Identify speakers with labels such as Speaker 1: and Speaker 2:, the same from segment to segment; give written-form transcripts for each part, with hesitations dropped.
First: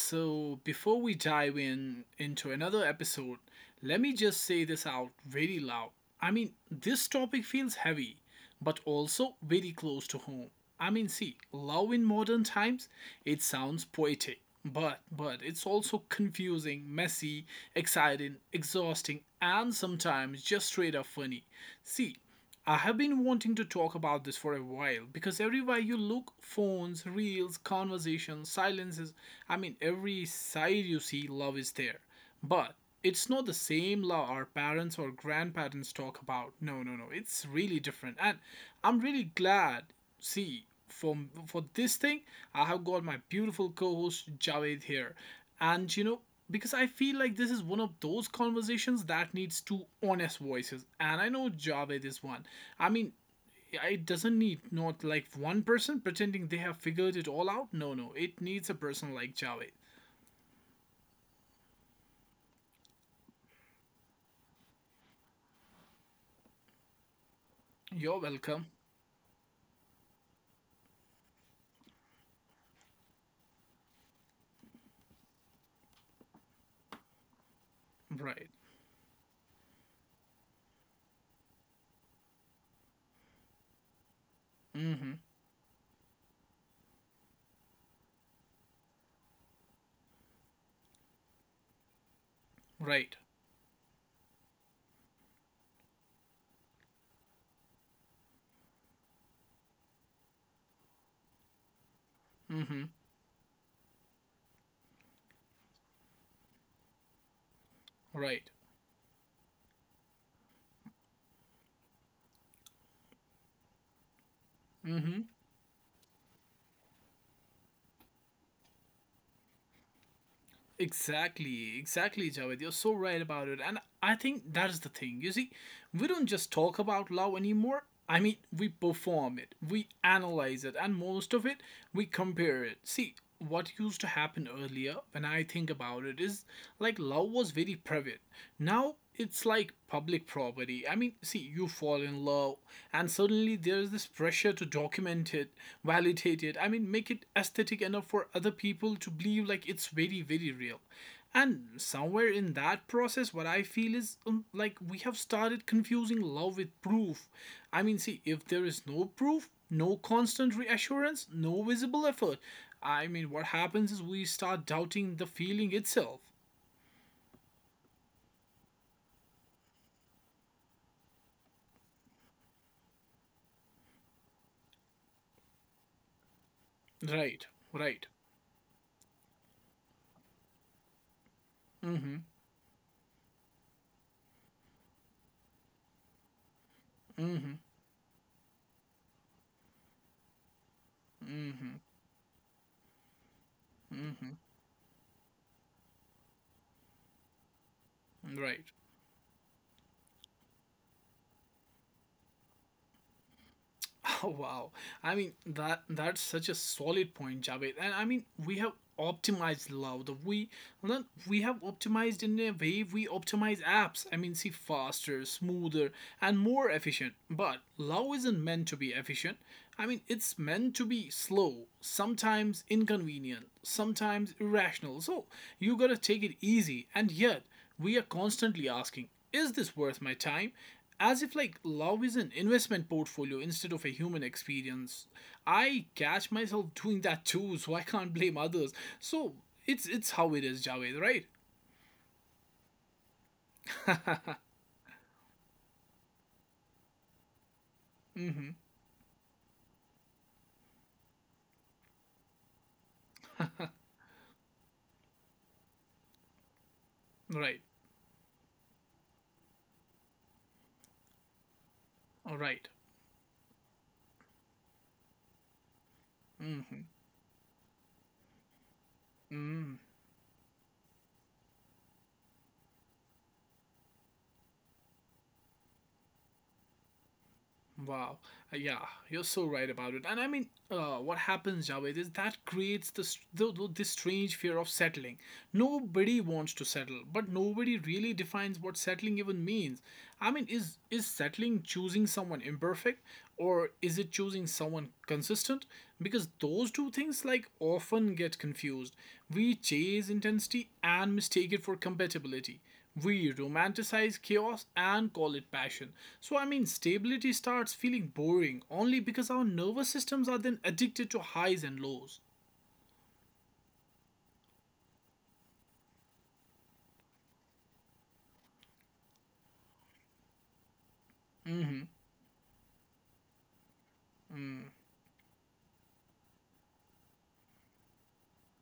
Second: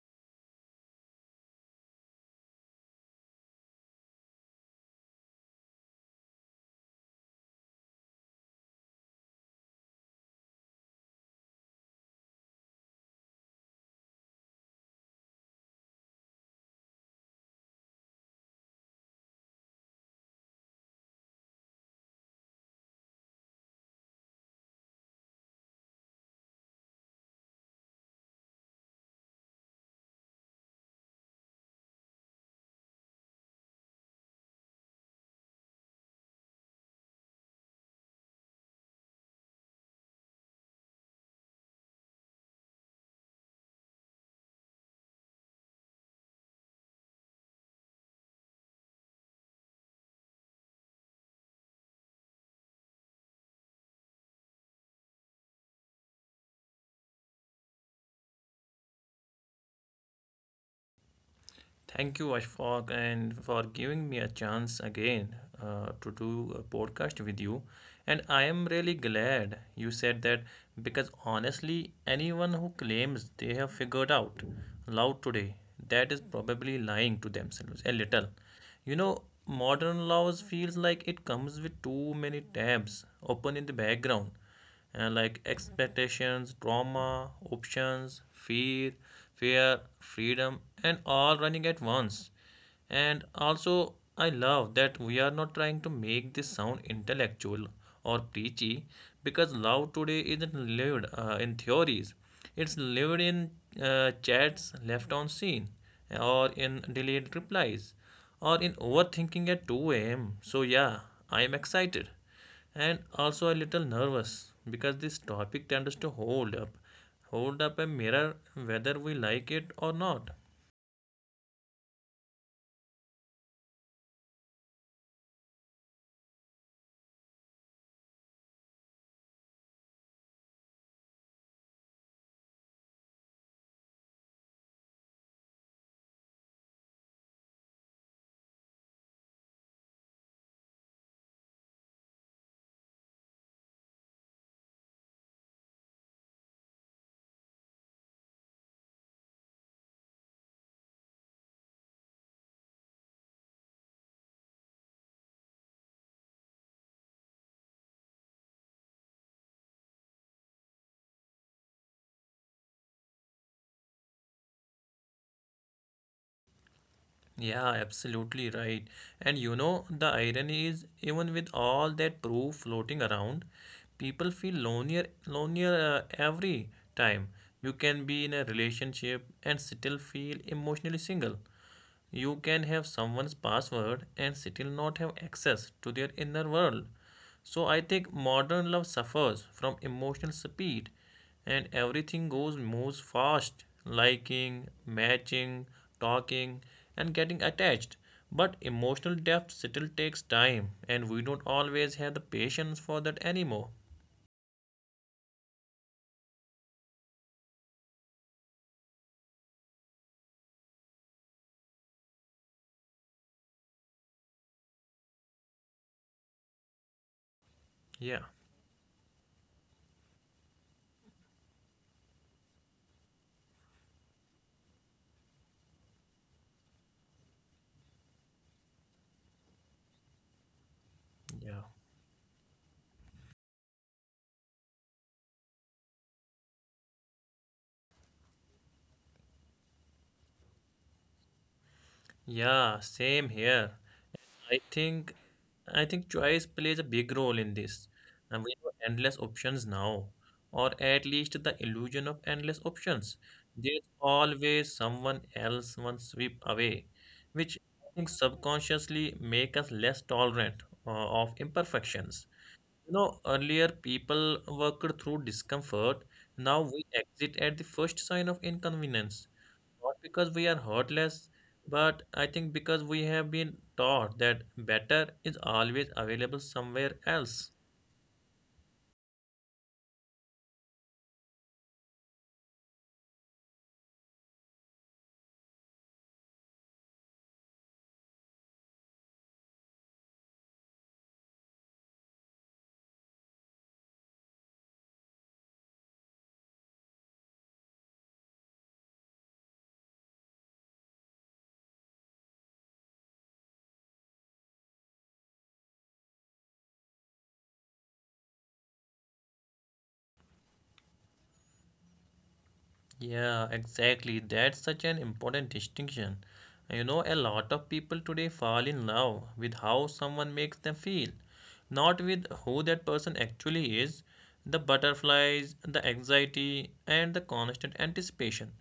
Speaker 1: So, before we dive in into another episode, let me just say this out very loud. This topic feels heavy, but also very close to home. Love in modern times, it sounds poetic, but it's also confusing, messy, exciting, exhausting, and sometimes just straight up funny. See, I have been wanting to talk about this for a while because everywhere you look, phones, reels, conversations, silences, every side you see, love is there. But it's not the same love our parents or grandparents talk about. No, no, no. It's really different. And I'm really glad, see, for, for this thing, I have got my beautiful co host Javed here. And you know, because I feel like this is one of those conversations that needs two honest voices. And I know Javed is one. I mean, it doesn't need not like one person pretending they have figured it all out. No, no, it needs a person like Javed.
Speaker 2: Thank you, Ashfaq, and for giving me a chance again to do a podcast with you. And
Speaker 1: You're
Speaker 2: I am
Speaker 1: welcome.
Speaker 2: really glad you said that, because honestly, anyone who claims they have figured out love today, that is probably lying to themselves a little.
Speaker 1: Right.
Speaker 2: You know, modern laws feels like it comes with too many tabs open in the background,
Speaker 1: Mm-hmm.
Speaker 2: like expectations, trauma, options, fear, fear, freedom, and all running at once.
Speaker 1: Right.
Speaker 2: And also, I love that we are not trying to make this sound intellectual or preachy, because love today isn't lived in theories, it's
Speaker 1: Mm-hmm.
Speaker 2: lived in chats left on scene, or in delayed replies,
Speaker 1: Right.
Speaker 2: or in overthinking at 2 a.m. So, yeah, I am excited, and also a little nervous because this
Speaker 1: Mm-hmm.
Speaker 2: topic tends to hold up a mirror, whether we like it or not.
Speaker 1: Exactly, exactly, Javed. You're so right about it. And I think that is the thing. You see, we don't just talk about love anymore. I mean, we perform it, we analyze it, and most of it, we compare it. See, what used to happen earlier, when I think about it, is like love was very private. Now, it's like public property. You fall in love, and suddenly there's this pressure to document it, validate it. I mean, make it aesthetic enough for other people to believe like it's very, very real. And somewhere in that process, what I feel is like we have started confusing love with proof. If there is no proof, no constant reassurance, no visible effort, I mean, what happens is we start doubting the feeling itself.
Speaker 2: Yeah, absolutely right. And you know, the irony is, even with all that proof floating around, people feel lonelier every time.
Speaker 1: Right,
Speaker 2: You can
Speaker 1: right,
Speaker 2: be in a relationship and still feel emotionally single. You can have someone's password and still not have access to their inner world. So I think modern love suffers from emotional speed, and everything goes moves fast: liking, matching, talking, and getting attached. But
Speaker 1: right.
Speaker 2: emotional depth still takes time, and we don't always have the patience for that anymore.
Speaker 1: Oh, wow. I mean that's such a solid point, Javed. And I mean we have optimized love. The we well, not- We have optimized in a way we optimize apps. I mean, see, faster, smoother, and more efficient. But love
Speaker 2: Yeah,
Speaker 1: isn't meant to be efficient. I mean, it's meant to be slow, sometimes inconvenient, sometimes irrational. So you gotta take it easy. And yet we are constantly asking, is this worth my time? As if
Speaker 2: yeah.
Speaker 1: like love is an investment portfolio instead of a human experience. I catch myself doing that too, so I can't blame others. So it's how it is, Javed, right?
Speaker 2: Yeah, same here. I think choice plays a big role in this. And we have endless options now, or at least the illusion of endless options. There's always someone else one sweep away, which
Speaker 1: Right.
Speaker 2: I think subconsciously make us less tolerant of imperfections.
Speaker 1: All right.
Speaker 2: You know, earlier people worked through discomfort. Now we exit at the first sign of inconvenience. Not because we are heartless, but I think because we have been taught that better is always available somewhere else.
Speaker 1: Wow. Yeah, you're so right about it. And I mean, what happens, Javed, is that creates this, this strange fear of settling. Nobody wants to settle, but nobody really defines what settling even means. I mean, is settling choosing someone imperfect, or is it choosing someone consistent, because those two things like often get confused. We chase intensity and mistake it for compatibility. We romanticize chaos and call it passion. So, I mean, stability starts feeling boring only because our nervous systems are then addicted to highs and lows.
Speaker 2: Yeah, exactly. That's such an important distinction. You know, a lot of people today fall in love with how someone makes them feel, not with who that person actually is. The butterflies, the anxiety, and the constant anticipation.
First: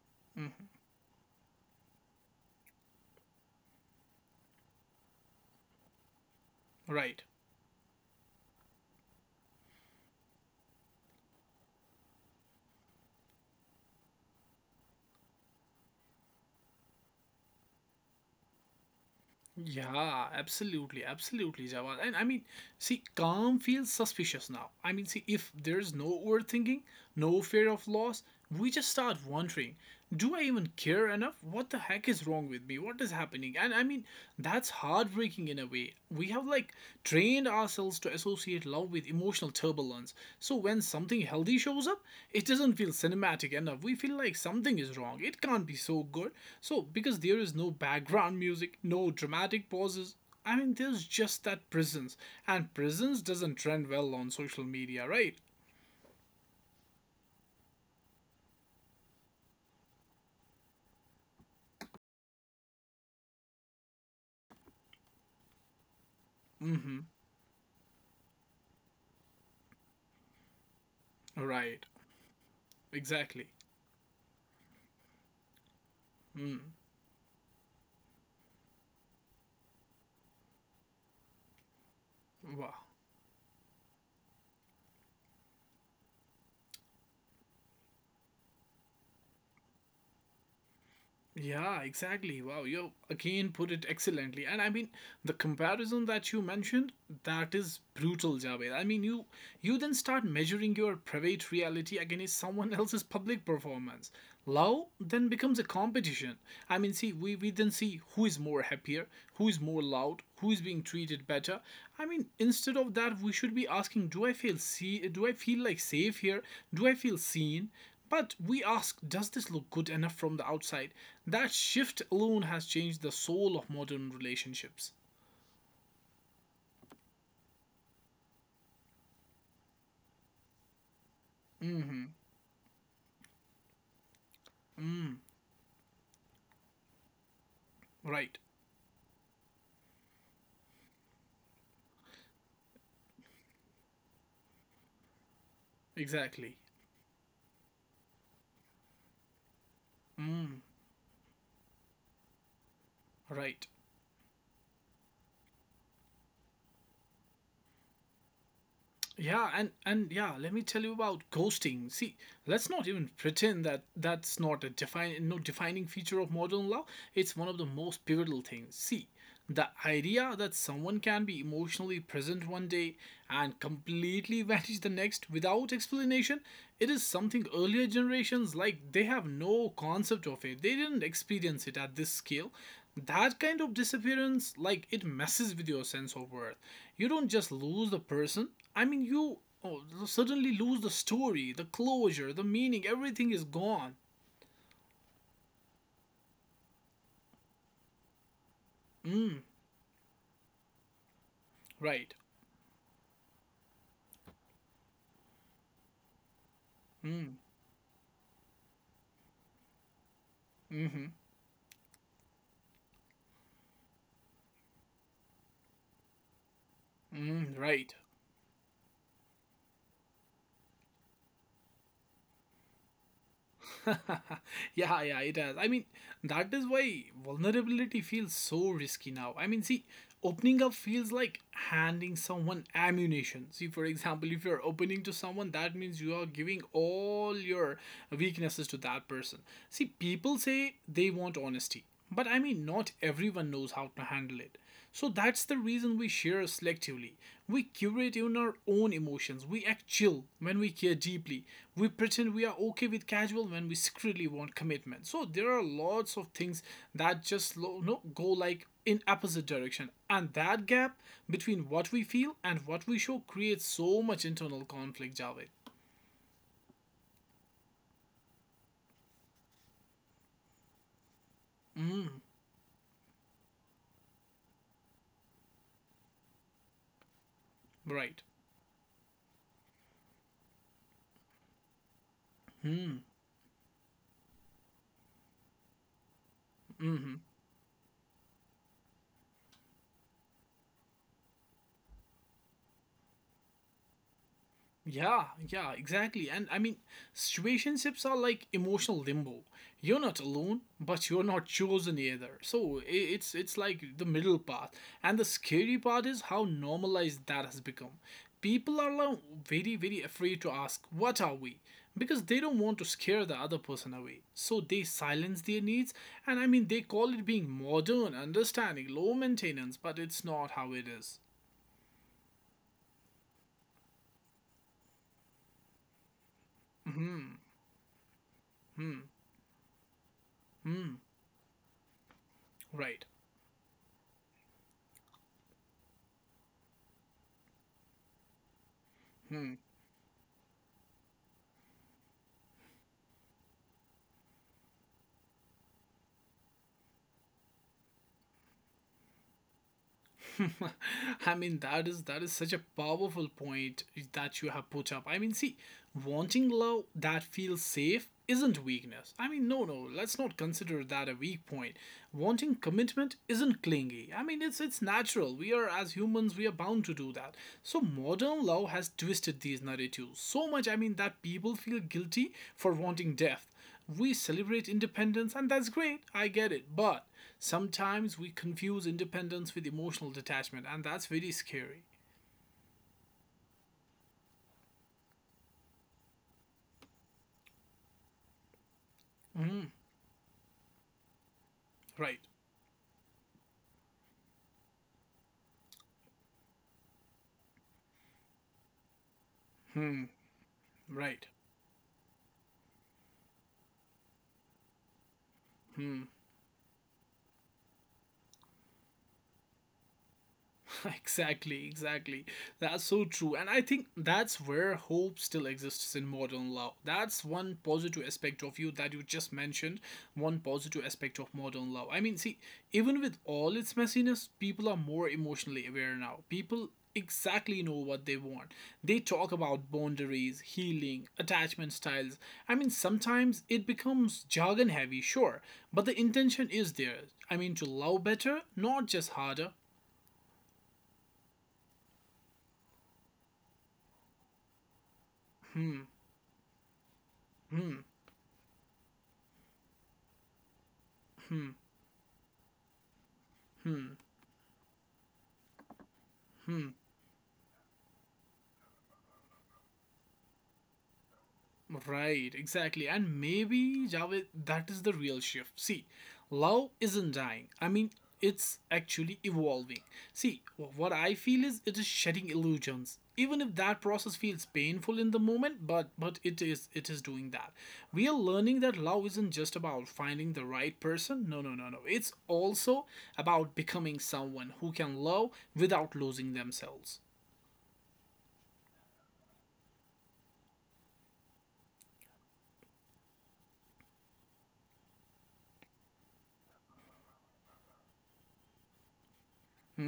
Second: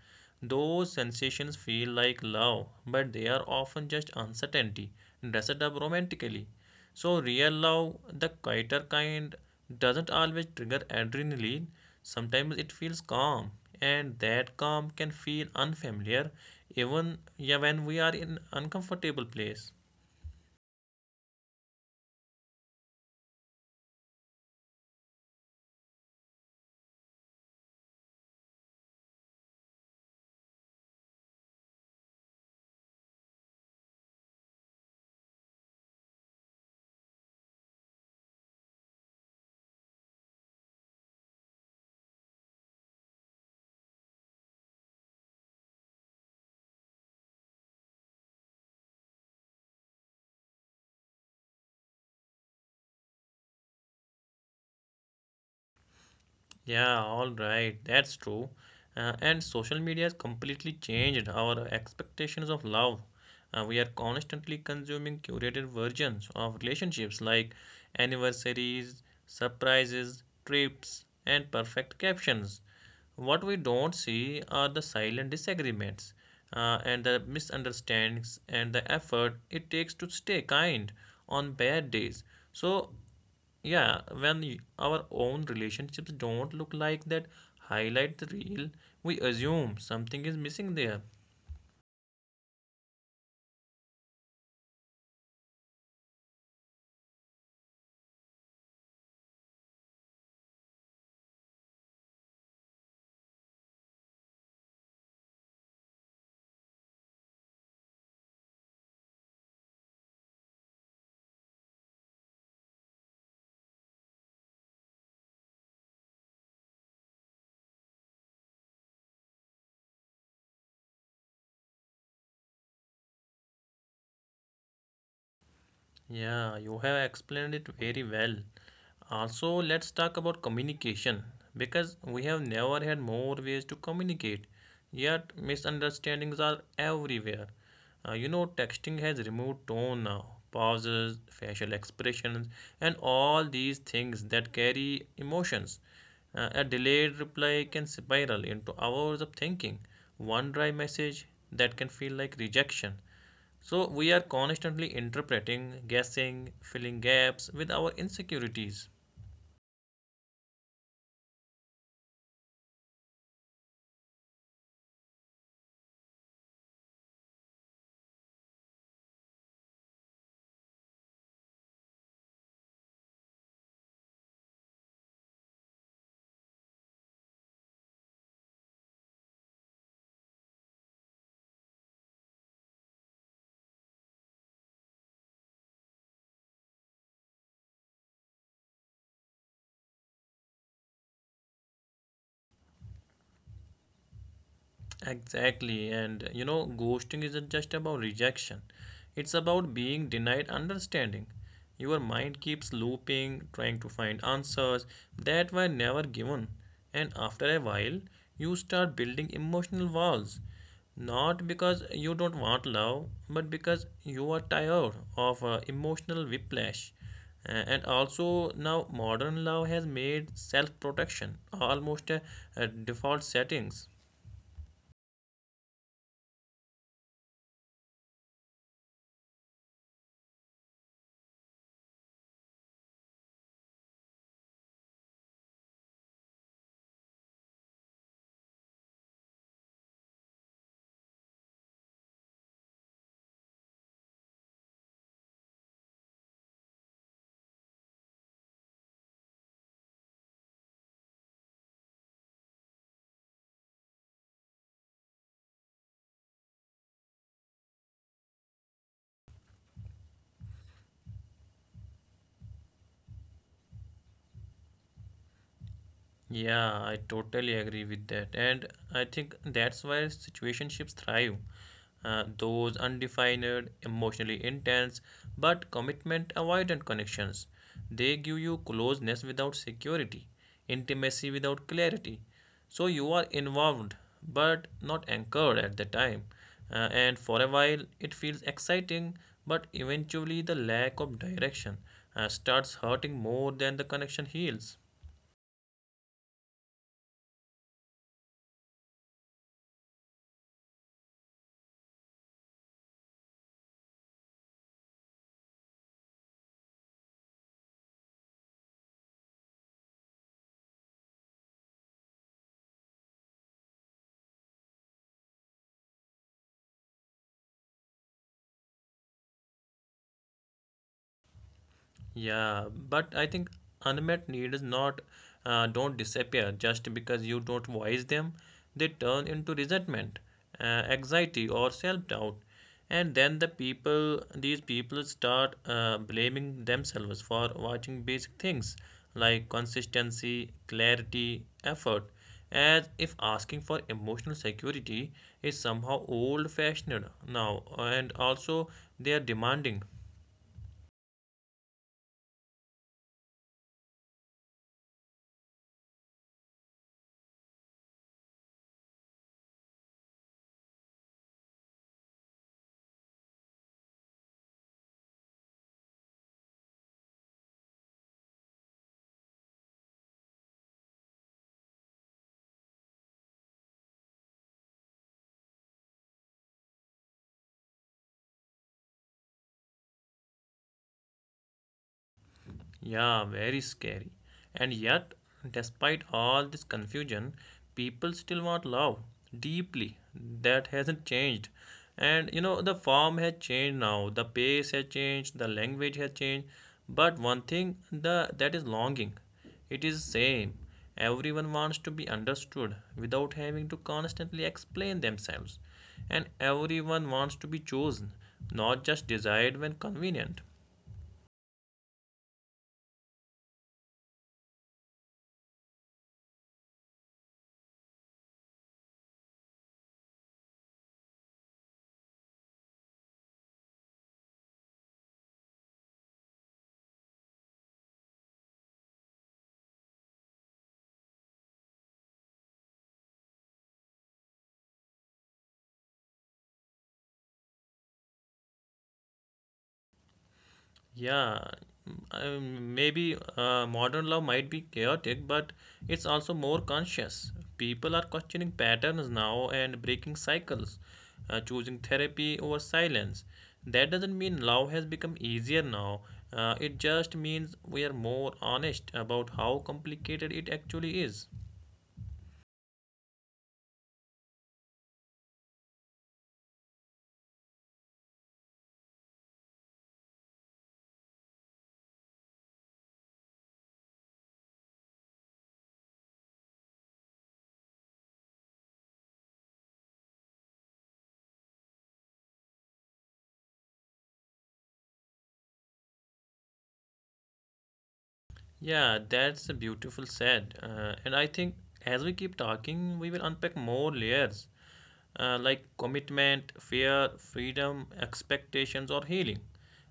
Speaker 2: Those sensations feel like love, but they are often just uncertainty, dressed up romantically. So,
Speaker 1: Right.
Speaker 2: real love, the quieter kind, doesn't always trigger adrenaline. Sometimes it feels calm, and that calm can feel unfamiliar, even, yeah, when we are in uncomfortable place.
Speaker 1: Yeah, absolutely, absolutely, Jawad. And calm feels suspicious now. I mean, see, if there's no overthinking, no fear of loss, we just start wondering, do I even care enough? What the heck is wrong with me? What is happening? And I mean, that's heartbreaking in a way. We have like trained ourselves to associate love with emotional turbulence. So when something healthy shows up, it doesn't feel cinematic enough. We feel like something is wrong. It can't be so good. So because there is no background music, no dramatic pauses, I mean there's just that presence. And presence doesn't trend well on social media, right?
Speaker 2: Yeah, all right. That's true. And social media has completely changed our expectations of love. We are constantly consuming curated versions of
Speaker 1: Mm-hmm.
Speaker 2: relationships, like anniversaries, surprises, trips, and
Speaker 1: Right.
Speaker 2: perfect captions. What
Speaker 1: Exactly.
Speaker 2: we don't see are the silent disagreements,
Speaker 1: Mm.
Speaker 2: and the misunderstandings, and the effort it takes to stay kind on bad days.
Speaker 1: Wow.
Speaker 2: So yeah, when our own relationships don't look like that highlight the real, we assume something is missing there.
Speaker 1: Yeah, exactly. Wow, you again put it excellently. And I mean, the comparison that you mentioned, that is brutal, Javed. I mean, you then start measuring your private reality against someone else's public performance. Love then becomes a competition. I mean, we then see who is more happier, who is more loud, who is being treated better. I mean, instead of that, we should be asking, do I feel like safe here? Do I feel seen? But we ask, does this look good enough from the outside? That shift alone has changed the soul of modern relationships.
Speaker 2: Yeah, you have explained it very well. Also, let's talk about communication, because we have never had more ways to communicate, yet misunderstandings are everywhere. You
Speaker 1: Right,
Speaker 2: know, texting has removed tone now, pauses, facial expressions, and all these things that carry emotions.
Speaker 1: exactly,
Speaker 2: A delayed reply can spiral into hours of thinking. One dry message that can feel like rejection.
Speaker 1: right.
Speaker 2: So we are constantly interpreting, guessing, filling gaps with our insecurities.
Speaker 1: Yeah, and yeah, let me tell you about ghosting. See, let's not even pretend that that's not a define no defining feature of modern love. It's one of the most pivotal things. See, the idea that someone can be emotionally present one day and completely vanish the next without explanation. It is something earlier generations like they have no concept of it. They didn't experience it at this scale. That kind of disappearance like it messes with your sense of worth. You don't just lose the person. i mean you oh, suddenly lose the story, the closure, the meaning. Everything is gone.
Speaker 2: Exactly, and you know, ghosting isn't just about rejection, it's
Speaker 1: Mm,
Speaker 2: about being denied understanding. Your
Speaker 1: right.
Speaker 2: mind keeps looping, trying to find answers that were never given, and
Speaker 1: Mm,
Speaker 2: after a while, you start building emotional walls. Not because you don't want love, but because you are tired of emotional whiplash.
Speaker 1: mm,
Speaker 2: And
Speaker 1: right.
Speaker 2: also, now modern love has made self protection almost a default settings.
Speaker 1: Yeah, yeah, it has. I mean, that is why vulnerability feels so risky now. I mean, see, opening up feels like handing someone ammunition. See, for example, if you're opening to someone, that means you are giving all your weaknesses to that person. See, people say they want honesty, but I mean, not everyone knows how to handle it. So that's the reason we share selectively. We curate even our own emotions. We act chill when we care deeply. We pretend we are okay with casual when we secretly want commitment. So there are lots of things that just lo- no, go like in opposite direction. And that gap between what we feel and what we show creates so much internal conflict, Javed.
Speaker 2: Yeah, I totally agree with that. And I think that's why situationships thrive. Those undefined, emotionally intense, but commitment avoidant connections. They
Speaker 1: Right.
Speaker 2: give you closeness without security, intimacy without clarity. So you are involved, but not anchored at the time. And for a while, it feels exciting, but eventually the lack of direction starts hurting more than the connection heals.
Speaker 1: Yeah, yeah, exactly. And I mean, situationships are like emotional limbo. You're not alone, but you're not chosen either. It's like the middle path. And the scary part is how normalized that has become. People are now very, very afraid to ask, "What are we?" because they don't want to scare the other person away. So they silence their needs, and I mean, they call it being modern, understanding, low maintenance, but it's not how it is.
Speaker 2: Yeah, but I think unmet needs not don't disappear just because you don't voice them. They turn into resentment, anxiety, or self-doubt,
Speaker 1: Right.
Speaker 2: and then these people start blaming themselves for watching basic things like
Speaker 1: Hmm.
Speaker 2: consistency, clarity, effort, as if asking for emotional security is somehow old-fashioned now, and also they are demanding.
Speaker 1: I mean that is such a powerful point that you have put up. I mean, see, wanting love that feels safe isn't weakness. I mean, no, no, let's not consider that a weak point. Wanting commitment isn't clingy. I mean, it's natural. We are as humans, we are bound to do that. So modern love has twisted these narratives so much. I mean, that people feel guilty for wanting depth. We celebrate independence, and that's great, I get it, but sometimes we confuse independence with emotional detachment, and that's very scary.
Speaker 2: Yeah, very scary. And yet, despite all this confusion, people still want love deeply. That hasn't changed.
Speaker 1: Right,
Speaker 2: And you know, the form has changed now, the pace has changed, the language has changed. But one thing, the that is longing. It is same.
Speaker 1: right.
Speaker 2: Everyone wants to be understood without having to constantly explain themselves. And everyone wants to be chosen, not just desired when convenient.
Speaker 1: Exactly, exactly. That's so true. And I think that's where hope still exists in modern love. That's one positive aspect of you that you just mentioned, one positive aspect of modern love. I mean, see, even with all its messiness, people are more emotionally aware now. People exactly know what they want. They talk about boundaries, healing, attachment styles. I mean, sometimes it becomes jargon heavy, sure, but the intention is there. I mean, to love better, not just harder.
Speaker 2: Yeah, maybe modern love might be chaotic, but it's also more conscious. People are questioning patterns now and breaking cycles, choosing therapy over silence. That doesn't mean love has become easier now. It just means we are more honest about how complicated it actually is.
Speaker 1: Right, exactly. And maybe, Javed, that is the real shift. See, love isn't dying. I mean, it's actually evolving. See, what I feel is it is shedding illusions. Even if that process feels painful in the moment, but it is doing that. We are learning that love isn't just about finding the right person. No, no, no, no. It's also about becoming someone who can love without losing themselves.
Speaker 2: Yeah, that's a beautiful said. And I think as we keep talking, we will unpack more layers, like commitment, fear, freedom, expectations, or healing.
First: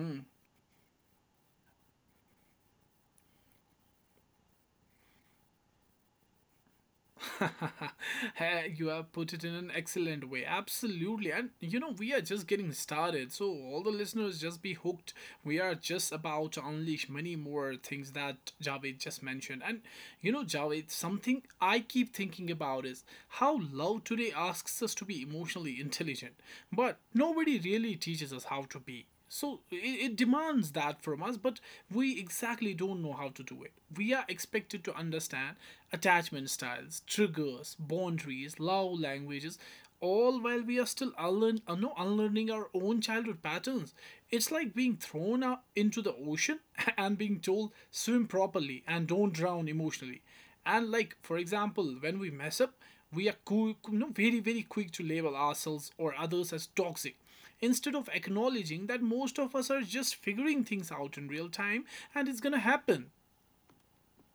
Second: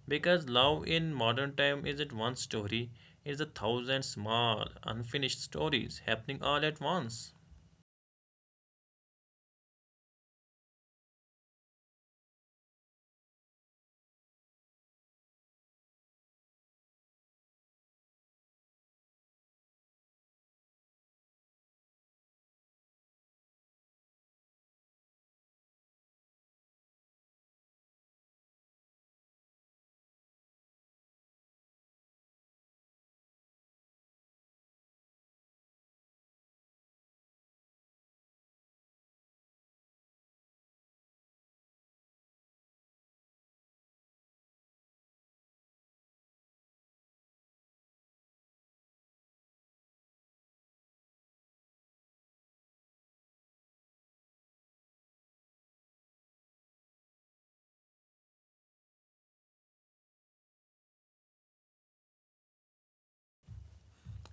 Speaker 2: Because love in modern time isn't one story, it's a thousand small, unfinished stories happening all at once.
Speaker 1: Hey, you have put it in an excellent way. Absolutely. And you know, we are just getting started. So, all the listeners, just be hooked. We are just about to unleash many more things that Javed just mentioned. And you know, Javed, something I keep thinking about is how love today asks us to be emotionally intelligent, but nobody really teaches us how to be. So it demands that from us, but we exactly don't know how to do it. We are expected to understand attachment styles, triggers, boundaries, love languages, all while we are still unlearn, no, unlearning our own childhood patterns. It's like being thrown out into the ocean and being told swim properly and don't drown emotionally. And like for example, when we mess up, we are cool, no, very, very quick to label ourselves or others as toxic instead of acknowledging that most of us are just figuring things out in real time and it's gonna happen.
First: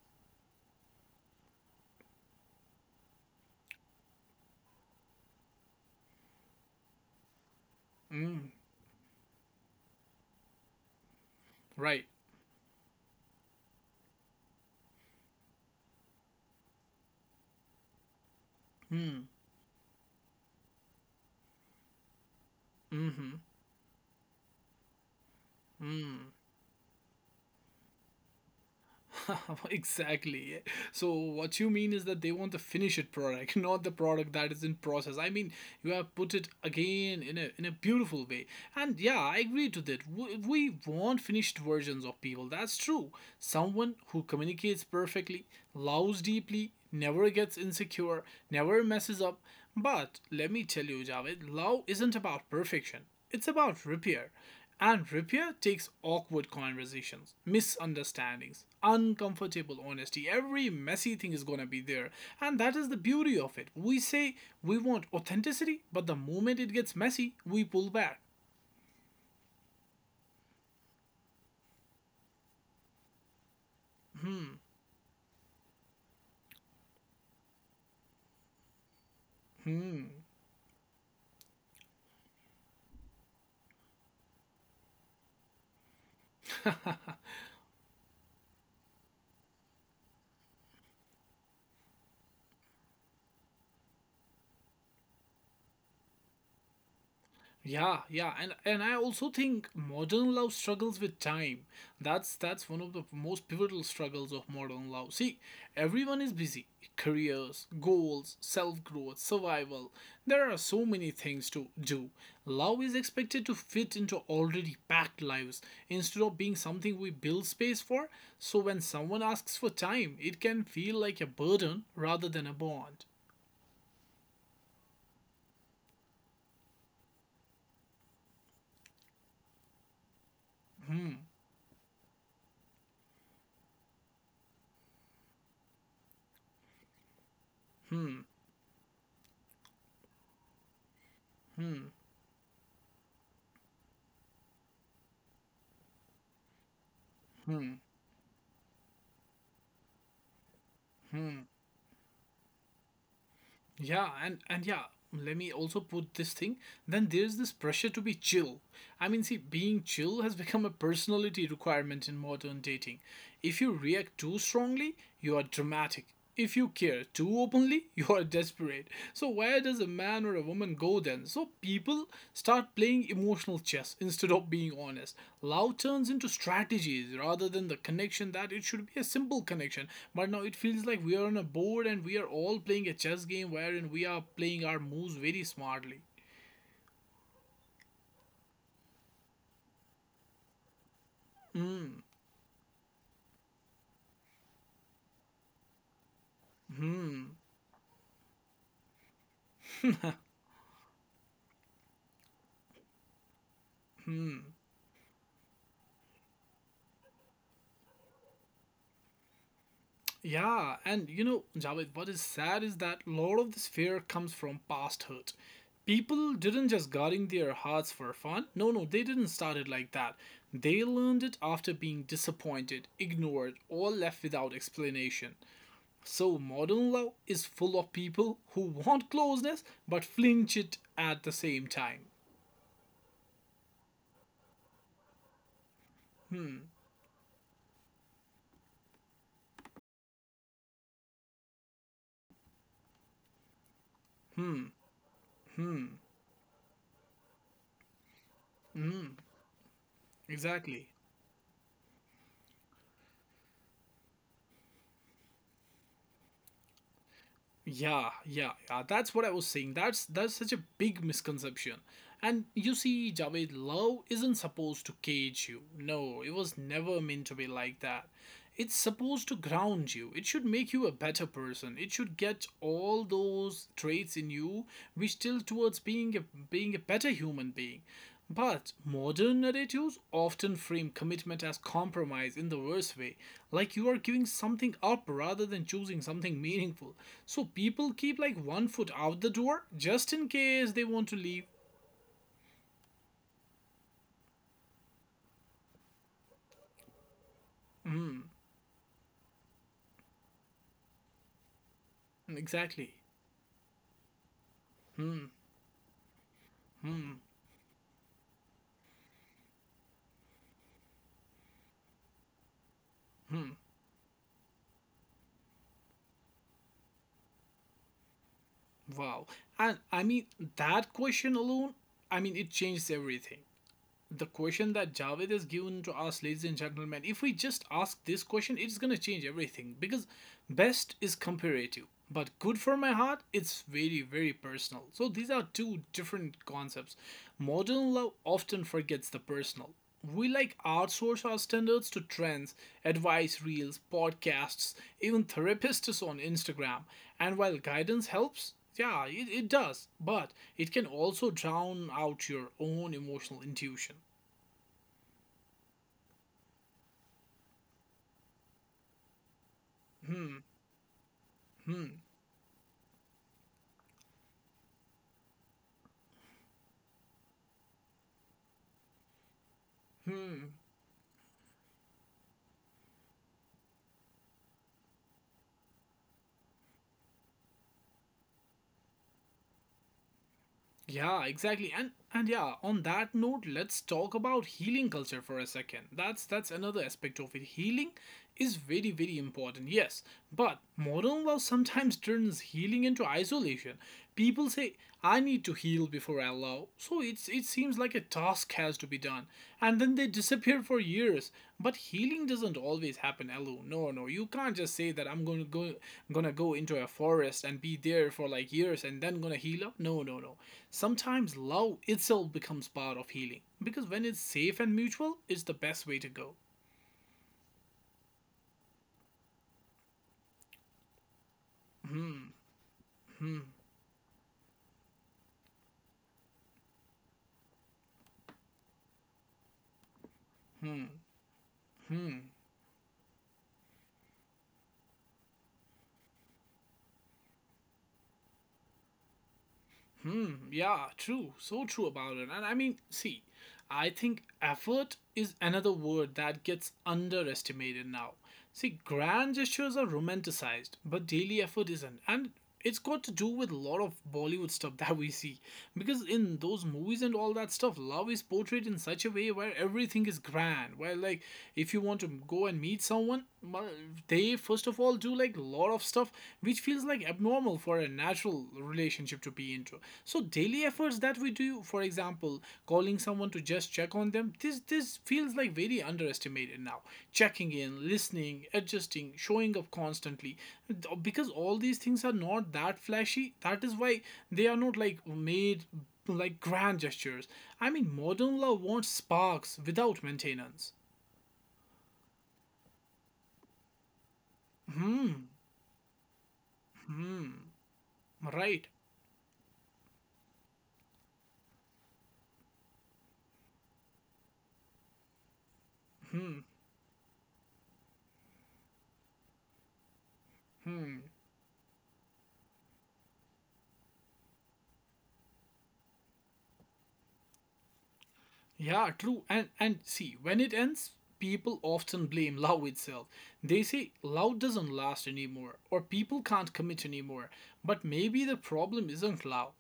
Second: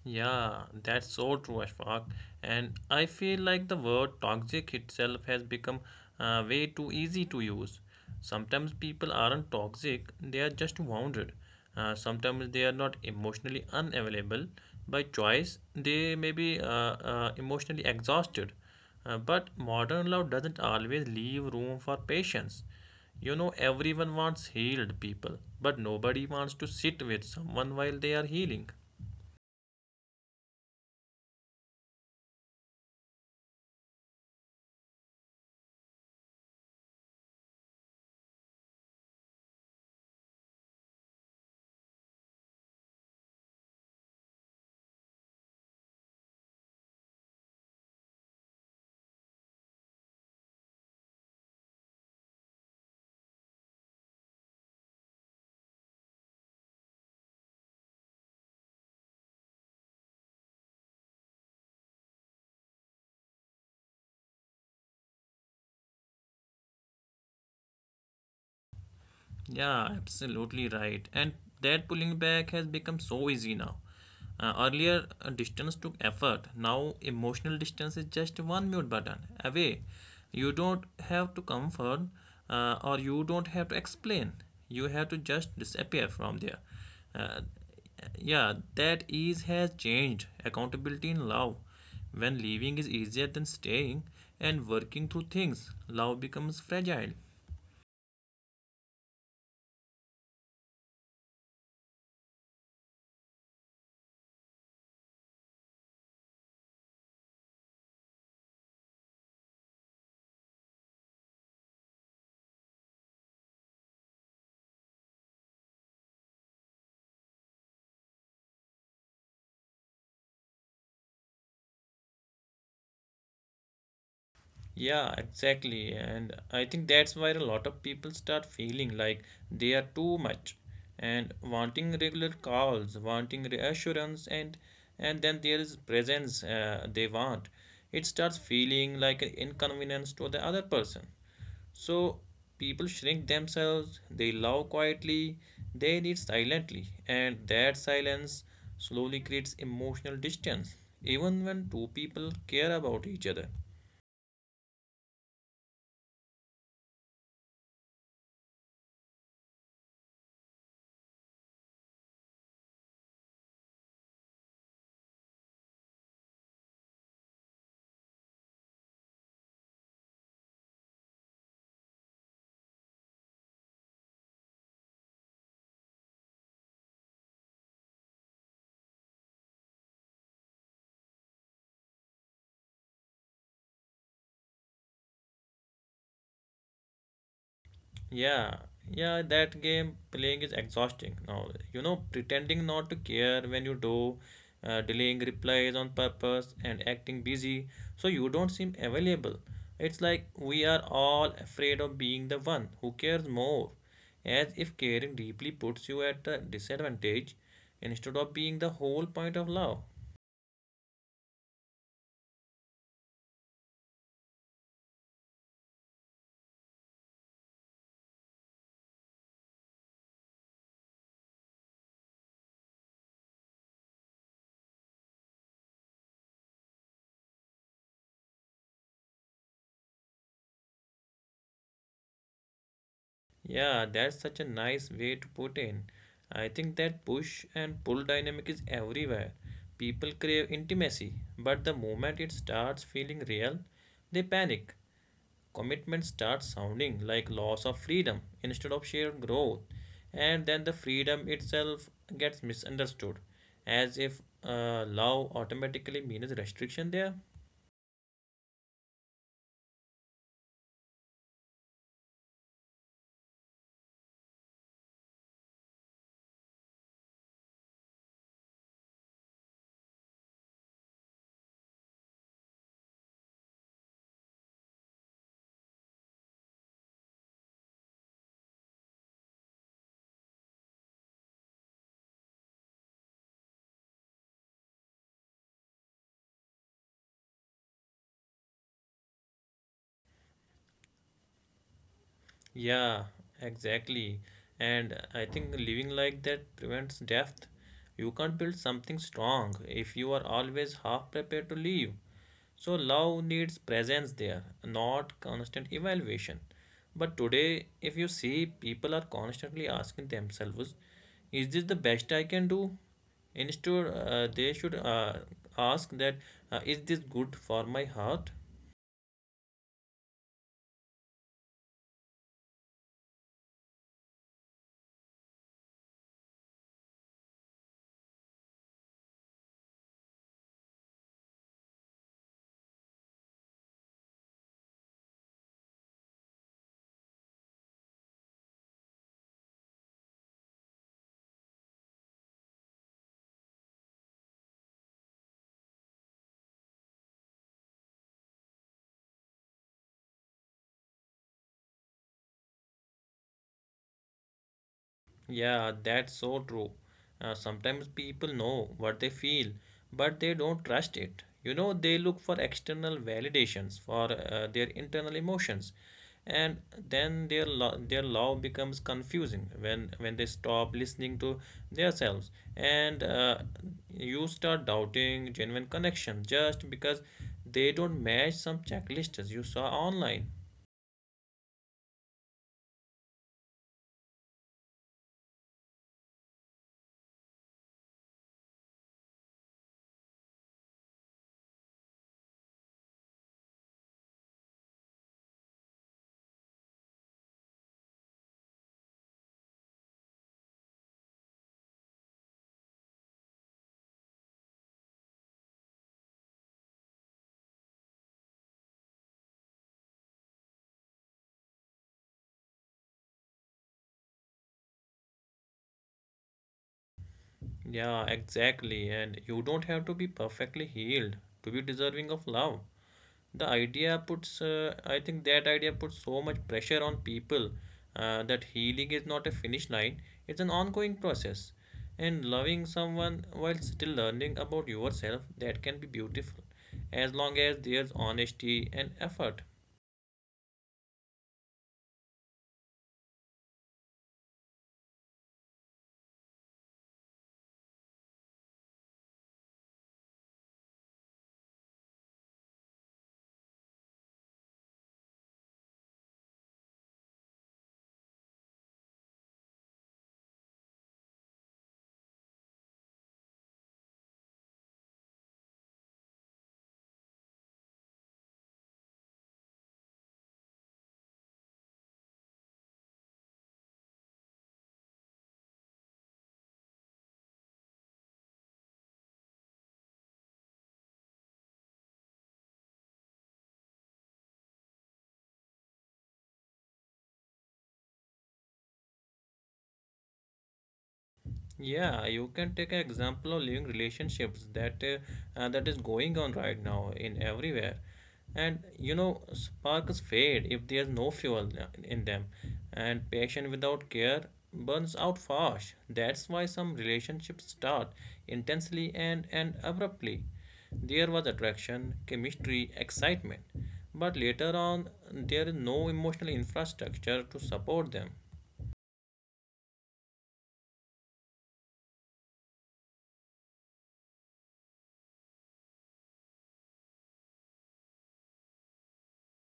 Speaker 2: Yeah, that's so true, Ashfaq. And I feel like the word toxic itself has become way too easy to use. Sometimes people aren't toxic, they are just wounded.
Speaker 1: Right.
Speaker 2: Sometimes they are not emotionally unavailable by choice, they may be emotionally exhausted. But modern love doesn't always leave room for patience.
Speaker 1: Hmm.
Speaker 2: You know, everyone wants healed people, but nobody wants to sit with someone while they are healing.
Speaker 1: Exactly. Yeah. So what you mean is that they want the finished product, not the product that is in process. I mean, you have put it again in a beautiful way. And yeah, I agree to that. We want finished versions of people. That's true. Someone who communicates perfectly, loves deeply, never gets insecure, never messes up. But let me tell you, Javed, love isn't about perfection. It's about repair. And repair takes awkward conversations, misunderstandings, uncomfortable honesty. Every messy thing is going to be there. And that is the beauty of it. We say we want authenticity, but the moment it gets messy, we pull back.
Speaker 2: Yeah, absolutely right. And that pulling back has become so easy now. Earlier, distance took effort. Now, emotional distance is just one mute button away. You don't have to comfort, or you don't have to explain. You have to just disappear from there. Uh, yeah, that ease has changed. Accountability in love. When leaving is easier than staying and working through things, love becomes fragile.
Speaker 1: Yeah, yeah, and I also think modern love struggles with time. That's one of the most pivotal struggles of modern love. See, everyone is busy. Careers, goals, self-growth, survival. There are so many things to do. Love is expected to fit into already packed lives instead of being something we build space for. So when someone asks for time, it can feel like a burden rather than a bond.
Speaker 2: Yeah, exactly. And I think that's where a lot of people start feeling like they are too much, and wanting regular calls, wanting reassurance, and then there is presence they want. It starts feeling like an inconvenience to the other person. So people shrink themselves, they love quietly, they need silently, and that silence slowly creates emotional distance, even when two people care about each other.
Speaker 1: Yeah, and yeah, let me also put this thing. Then there's this pressure to be chill. I mean, see, being chill has become a personality requirement in modern dating. If you react too strongly, you are dramatic. If you care too openly, you are desperate. So where does a man or a woman go then? So people start playing emotional chess instead of being honest. Love turns into strategies rather than the connection that it should be a simple connection. But now it feels like we are on a board and we are all playing a chess game wherein we are playing our moves very smartly.
Speaker 2: Yeah, yeah, that game playing is exhausting now. You know, pretending not to care when you do, delaying replies on purpose, and acting busy so you don't seem available. It's like we are all afraid of being the one who cares more, as if caring deeply puts you at a disadvantage instead of being the whole point of love.
Speaker 1: Yeah, and you know, Javed, what is sad is that a lot of this fear comes from past hurt. People didn't just guarding their hearts for fun. No, no, they didn't start it like that. They learned it after being disappointed, ignored, or left without explanation. So modern love is full of people who want closeness but flinch it at the same time.
Speaker 2: Yeah, that's such a nice way to put in. I think that push and pull dynamic is everywhere. People crave intimacy, but the moment it starts feeling real, they panic. Commitment starts sounding like loss of freedom instead of shared growth, and then
Speaker 1: Exactly.
Speaker 2: the freedom itself gets misunderstood, as if love automatically means restriction there.
Speaker 1: Yeah, yeah, yeah. That's what I was saying. That's such a big misconception. And you see, Javed, love isn't supposed to cage you. No, it was never meant to be like that. It's supposed to ground you. It should make you a better person. It should get all those traits in you which tilt towards being a better human being. But modern narratives often frame commitment as compromise in the worst way, like you are giving something up rather than choosing something meaningful. So people keep like 1 foot out the door just in case they want to leave.
Speaker 2: Yeah, exactly. And I think living like that prevents death. You can't build something strong if you are always half prepared to leave. So
Speaker 1: Exactly.
Speaker 2: love needs presence there, not constant evaluation. But today, if you see, people are constantly asking themselves, is this the best I can do? Instead, they should ask that, is this good for my heart?
Speaker 1: Wow. And I mean, that question alone, I mean, it changes everything. The question that Javed has given to us, ladies and gentlemen, if we just ask this question, it's gonna change everything because best is comparative, but good for my heart, it's very, very personal. So these are two different concepts. Modern love often forgets the personal. We like outsource our standards to trends, advice reels, podcasts, even therapists on Instagram. And while guidance helps, yeah, it does, but it can also drown out your own emotional intuition.
Speaker 2: Yeah, that's so true. Sometimes people know what they feel, but they don't trust it. You know, they look for external validations for their internal emotions, and then their love becomes confusing when they stop listening to themselves, and you start doubting genuine connection just because they don't match some checklists you saw online.
Speaker 1: Yeah, exactly. And yeah, on that note, let's talk about healing culture for a second. That's another aspect of it. Healing is very very important. Yes, but modern love sometimes turns healing into isolation. People say I need to heal before I love. So it's it seems like a task has to be done. And then they disappear for years. But healing doesn't always happen alone. No, no, you can't just say that I'm going to go into a forest and be there for like years and then gonna heal up. No, no, no. Sometimes love itself becomes part of healing because when it's safe and mutual, it's the best way to go.
Speaker 2: Yeah, exactly. And you don't have to be perfectly healed to be deserving of love. I think that idea puts so much pressure on people, that healing is not a finish line, it's an ongoing process. And loving someone while still learning about yourself, that can be beautiful, as long as there's honesty and effort.
Speaker 1: Hmm, yeah, true. So true about it. And I mean, see, I think effort is another word that gets underestimated now. See, grand gestures are romanticized, but daily effort isn't. And it's got to do with a lot of Bollywood stuff that we see. Because in those movies and all that stuff, love is portrayed in such a way where everything is grand. Where, like, if you want to go and meet someone, well, they first of all do like a lot of stuff which feels like abnormal for a natural relationship to be into, so daily efforts that we do, for example, calling someone to just check on them, this feels like very underestimated now. Checking in, listening, adjusting, showing up constantly, because all these things are not that flashy, that is why they are not like made like grand gestures. I mean, modern love wants sparks without maintenance.
Speaker 2: Yeah, you can take an example of living relationships
Speaker 1: Hmm.
Speaker 2: that is going on right now in
Speaker 1: Hmm,
Speaker 2: everywhere,
Speaker 1: right.
Speaker 2: and you know, sparks fade if there's no fuel in them, and passion without care burns out fast. That's why some relationships start intensely and abruptly. There was attraction, chemistry, excitement, but later on there is no emotional infrastructure to support them.
Speaker 1: Yeah, true. And see, when it ends, people often blame love itself. They say love doesn't last anymore or people can't commit anymore. But maybe the problem isn't love.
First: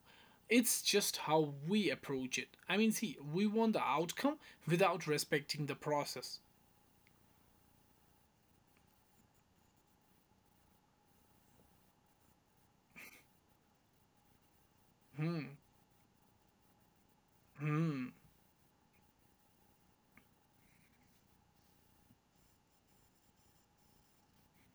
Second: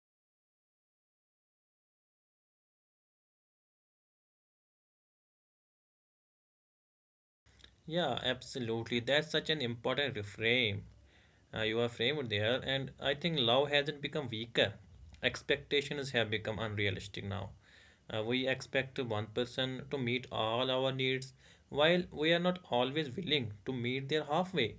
Speaker 1: It's just how we approach it. I mean, see, we want the outcome without respecting the process.
Speaker 2: Yeah, absolutely. That's such an important reframe. You are framed there, and I think love hasn't become weaker. Expectations have become unrealistic now.
Speaker 1: Hmm,
Speaker 2: We expect one person to meet all our needs, while we are not always willing to meet their halfway.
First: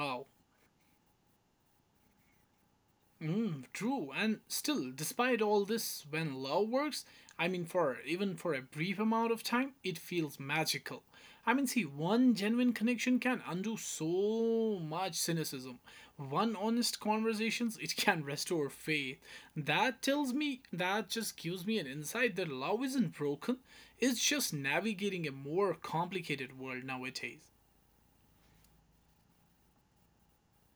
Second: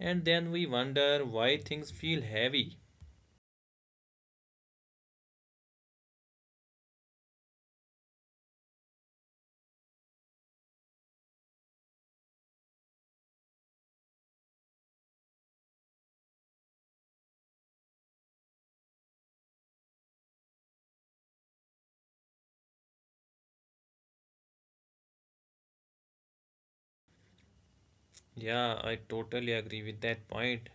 Speaker 2: And then we wonder why things feel heavy.
Speaker 1: Mm, true, and still, despite all this, when love works, I mean, for even for a brief amount of time, it feels magical. I mean, see, one genuine connection can undo so much cynicism. One honest conversations, it can restore faith. That tells me, that just gives me an insight that love isn't broken. It's just navigating a more complicated world nowadays.
Speaker 2: Yeah, I totally agree with that point.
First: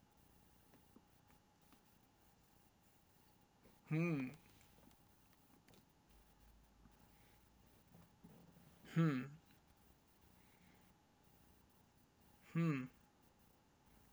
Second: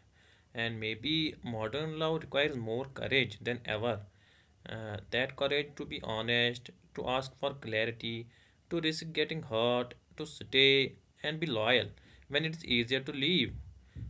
Speaker 2: And maybe modern love requires more courage than ever.
Speaker 1: Hmm,
Speaker 2: That courage to be honest, to ask for clarity, to risk getting hurt, to stay and be loyal when it's
Speaker 1: hmm,
Speaker 2: easier to leave.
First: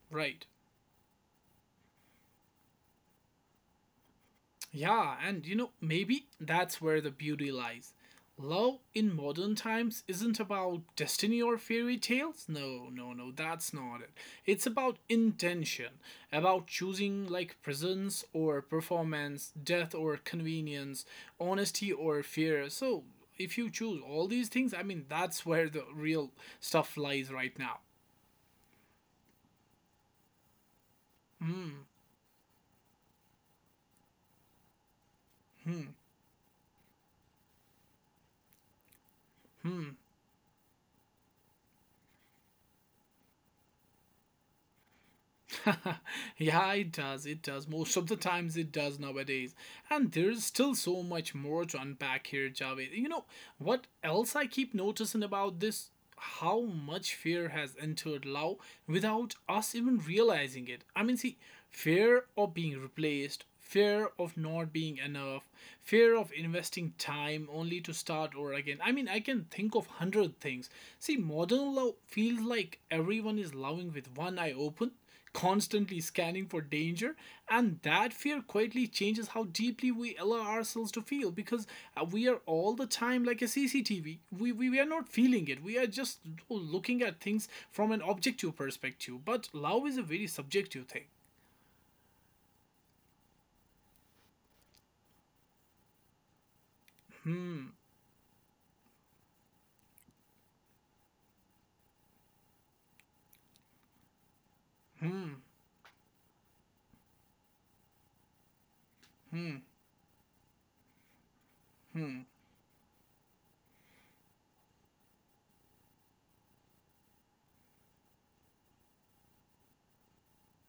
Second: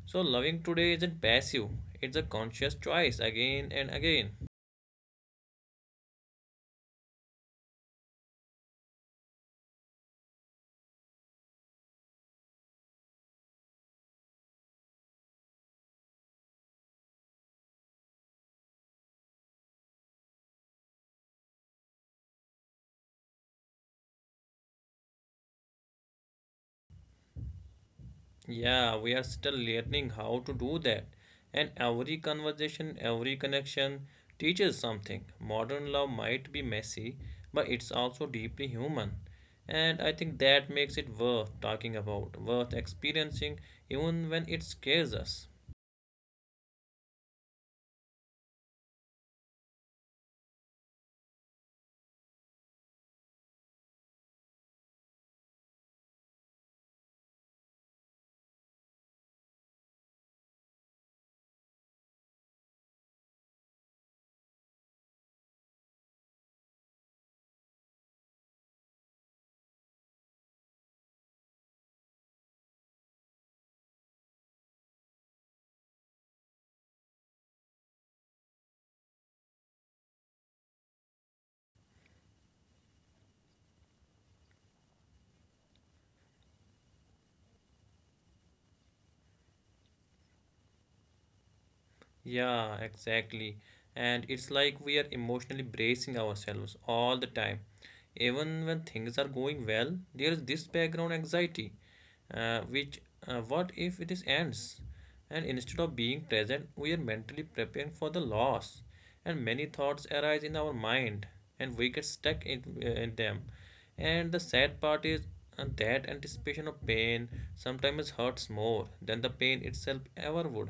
Speaker 2: So,
Speaker 1: right.
Speaker 2: loving today isn't passive, it's a conscious choice again and again.
Speaker 1: Yeah, and you know, maybe that's where the beauty lies. Love in modern times isn't about destiny or fairy tales. No, no, no, that's not it. It's about intention, about choosing like presence or performance, death or convenience, honesty or fear. So, if you choose all these things, I mean, that's where the real stuff lies right now.
Speaker 2: Yeah, we are still learning how to do that. And every conversation, every connection teaches something. Modern love might be messy, but it's also deeply human. And I think that makes it worth talking about, worth experiencing, even when it scares us.
Speaker 1: Yeah, it does. It does. Most of the times it does nowadays. And there's still so much more to unpack here, Javed. You know, what else I keep noticing about this? How much fear has entered love without us even realizing it. I mean, see, fear of being replaced, fear of not being enough, fear of investing time only to start over again. I mean, I can think of 100 things. See, modern love feels like everyone is loving with one eye open, constantly scanning for danger. And that fear quietly changes how deeply we allow ourselves to feel, because we are all the time like a CCTV. We are not feeling it, we are just, oh, looking at things from an objective perspective. But love is a very subjective thing.
Speaker 2: Yeah, exactly. And it's like we are emotionally bracing ourselves all the time. Even when things are going well, there is this background anxiety, which what if it is ends? And instead of being present, we are mentally preparing for the loss. And many thoughts arise in our mind, and we get stuck in them. And the sad part is that anticipation of pain sometimes hurts more than the pain itself ever would.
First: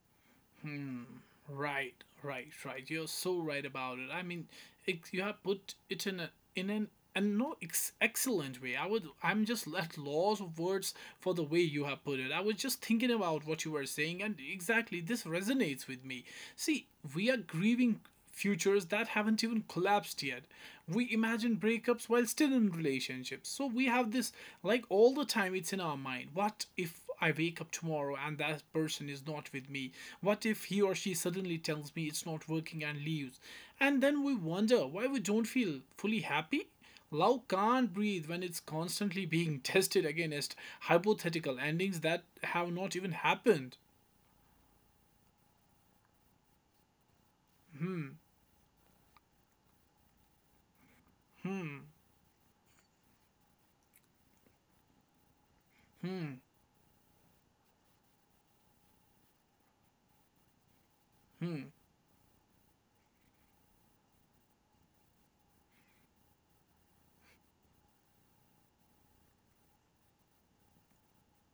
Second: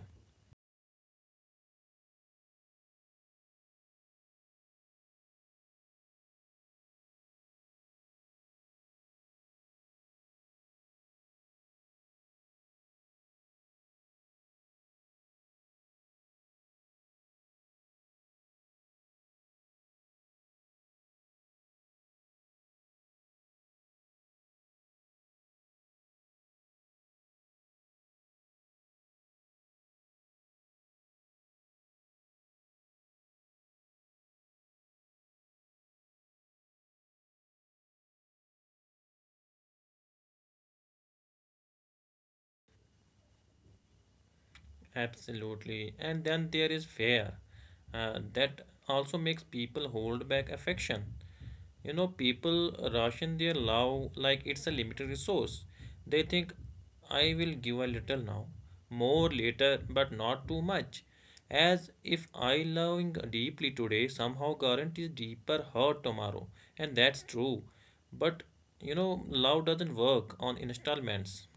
Speaker 1: Right, right, right. You're so right about it. I mean, it, you have put it in an and no excellent way. I would. I'm just at loss of words for the way you have put it. I was just thinking about what you were saying, and exactly this resonates with me. See, we are grieving futures that haven't even collapsed yet. We imagine breakups while still in relationships. So we have this like all the time it's in our mind. What if I wake up tomorrow and that person is not with me? What if he or she suddenly tells me it's not working and leaves? And then we wonder why we don't feel fully happy. Love can't breathe when it's constantly being tested against hypothetical endings that have not even happened.
Speaker 2: Absolutely. And then there is fear. That also makes people hold back affection. You know, people ration their love like it's a limited resource. They think, I will give a little now, more later, but not too much. As if I loving deeply today somehow guarantees deeper hurt tomorrow. And that's true. But, you know, love doesn't work on installments.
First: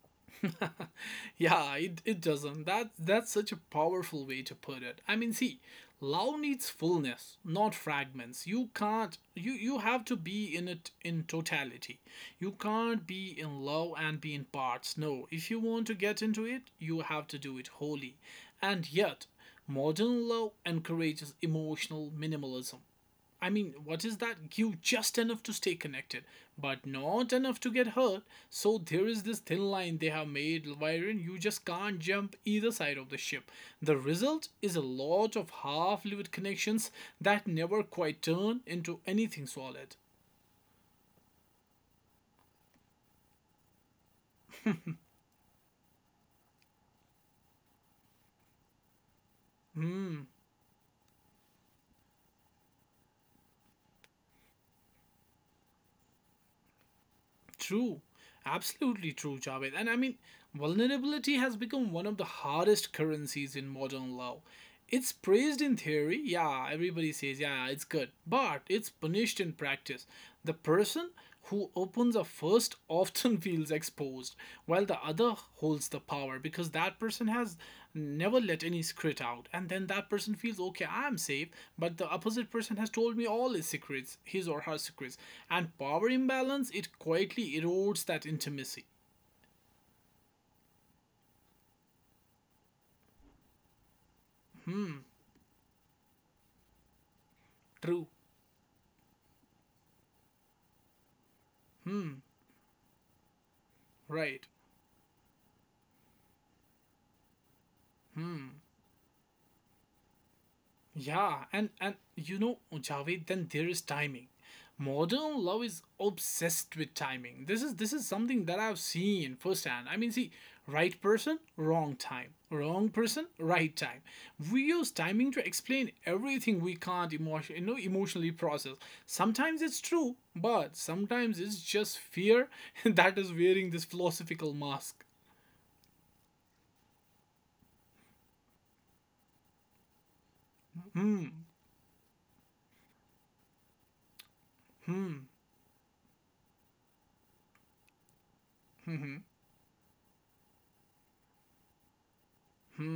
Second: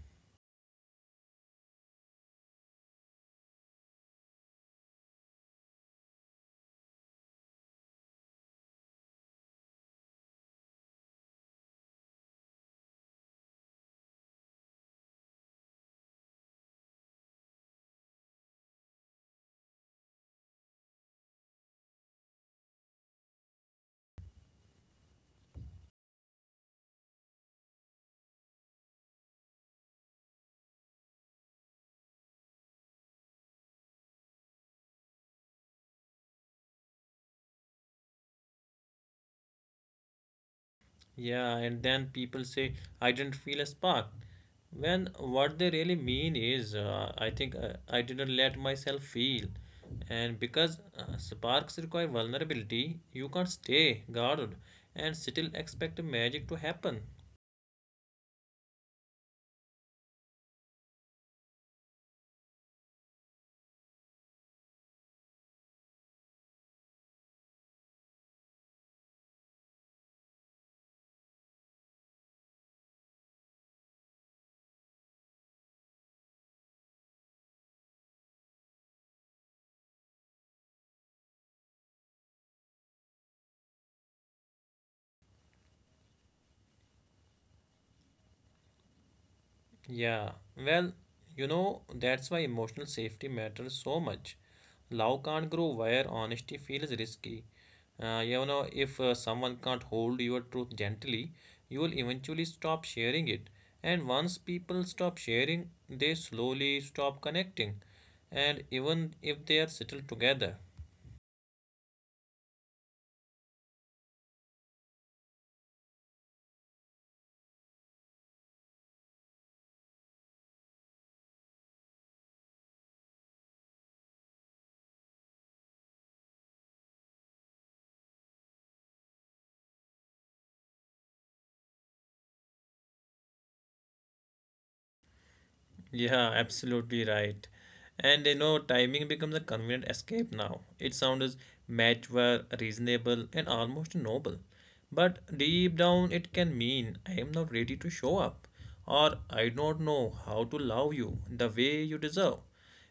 Speaker 1: Yeah, it doesn't. That's such a powerful way to put it. I mean, see, love needs fullness, not fragments. You can't you you have to be in it in totality. You can't be in love and be in parts. No, if you want to get into it, you have to do it wholly. And yet, modern love encourages emotional minimalism. I mean, what is that? Give just enough to stay connected, but not enough to get hurt. So there is this thin line they have made wherein you just can't jump either side of the ship. The result is a lot of half-lived connections that never quite turn into anything solid.
Speaker 2: Yeah, and then people say, I didn't feel a spark. When what they really mean is, I didn't let myself feel. And because sparks require vulnerability, you can't stay guarded and still expect magic to happen.
Speaker 1: True, absolutely true, Javed. And I mean, vulnerability has become one of the hardest currencies in modern love. It's praised in theory, yeah, everybody says, yeah, yeah, it's good, but it's punished in practice. The person who opens a first oft person feels exposed while the other holds the power because that person has never let any secret out, and then that person feels okay, I'm safe, but the opposite person has told me all his secrets, his or her secrets, and power imbalance, it quietly erodes that intimacy.
Speaker 2: Yeah, well, you know, that's why emotional safety matters so much. Love can't grow where honesty feels risky.
Speaker 1: True.
Speaker 2: You know, if someone can't hold your truth gently, you will eventually stop sharing it. And once
Speaker 1: Right.
Speaker 2: people stop sharing, they slowly stop connecting. And even if they are settled together.
Speaker 1: Yeah, and you know, Javed, then there is timing. Modern love is obsessed with timing. This is something that I've seen firsthand. I mean, see, right person, wrong time. Wrong person, right time. We use timing to explain everything we can't emotion, you know, emotionally process. Sometimes it's true, but sometimes it's just fear that is wearing this philosophical mask.
Speaker 2: Yeah, absolutely right. And you know, timing becomes a convenient escape now. It sounds mature, reasonable, and almost noble. But deep down, it can mean I am not ready to show up, or I don't know how to love you the way you deserve.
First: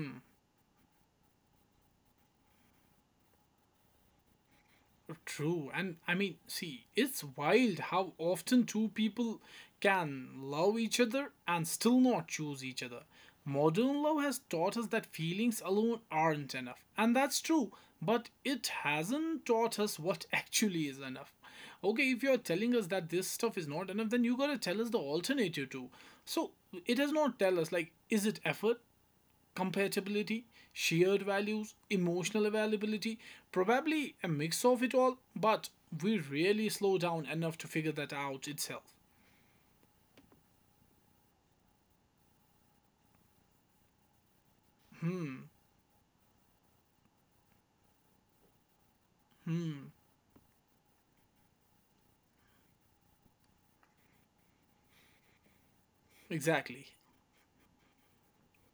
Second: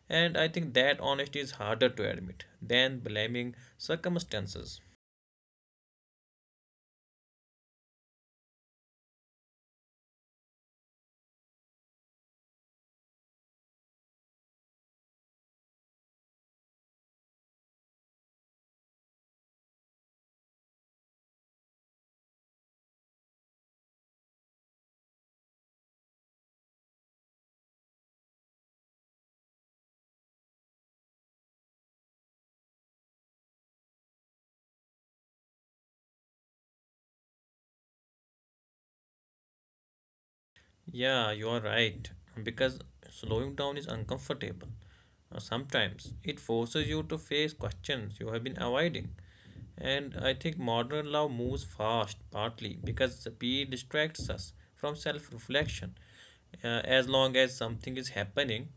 Speaker 2: And I think that honesty is harder to admit than blaming circumstances.
Speaker 1: True, and I mean, see, it's wild how often two people can love each other and still not choose each other. Modern love has taught us that feelings alone aren't enough, and that's true, but it hasn't taught us what actually is enough. Okay, if you're telling us that this stuff is not enough, then you gotta tell us the alternative too. So it does not tell us, like, is it effort? Compatibility, shared values, emotional availability, probably a mix of it all, but we really slow down enough to figure that out itself.
Speaker 2: Yeah, you are right. Because slowing down is uncomfortable. Sometimes it forces you to face questions you have been avoiding. And I think modern love moves fast, partly because speed distracts us from self reflection.
Speaker 1: Exactly.
Speaker 2: As long as something is happening,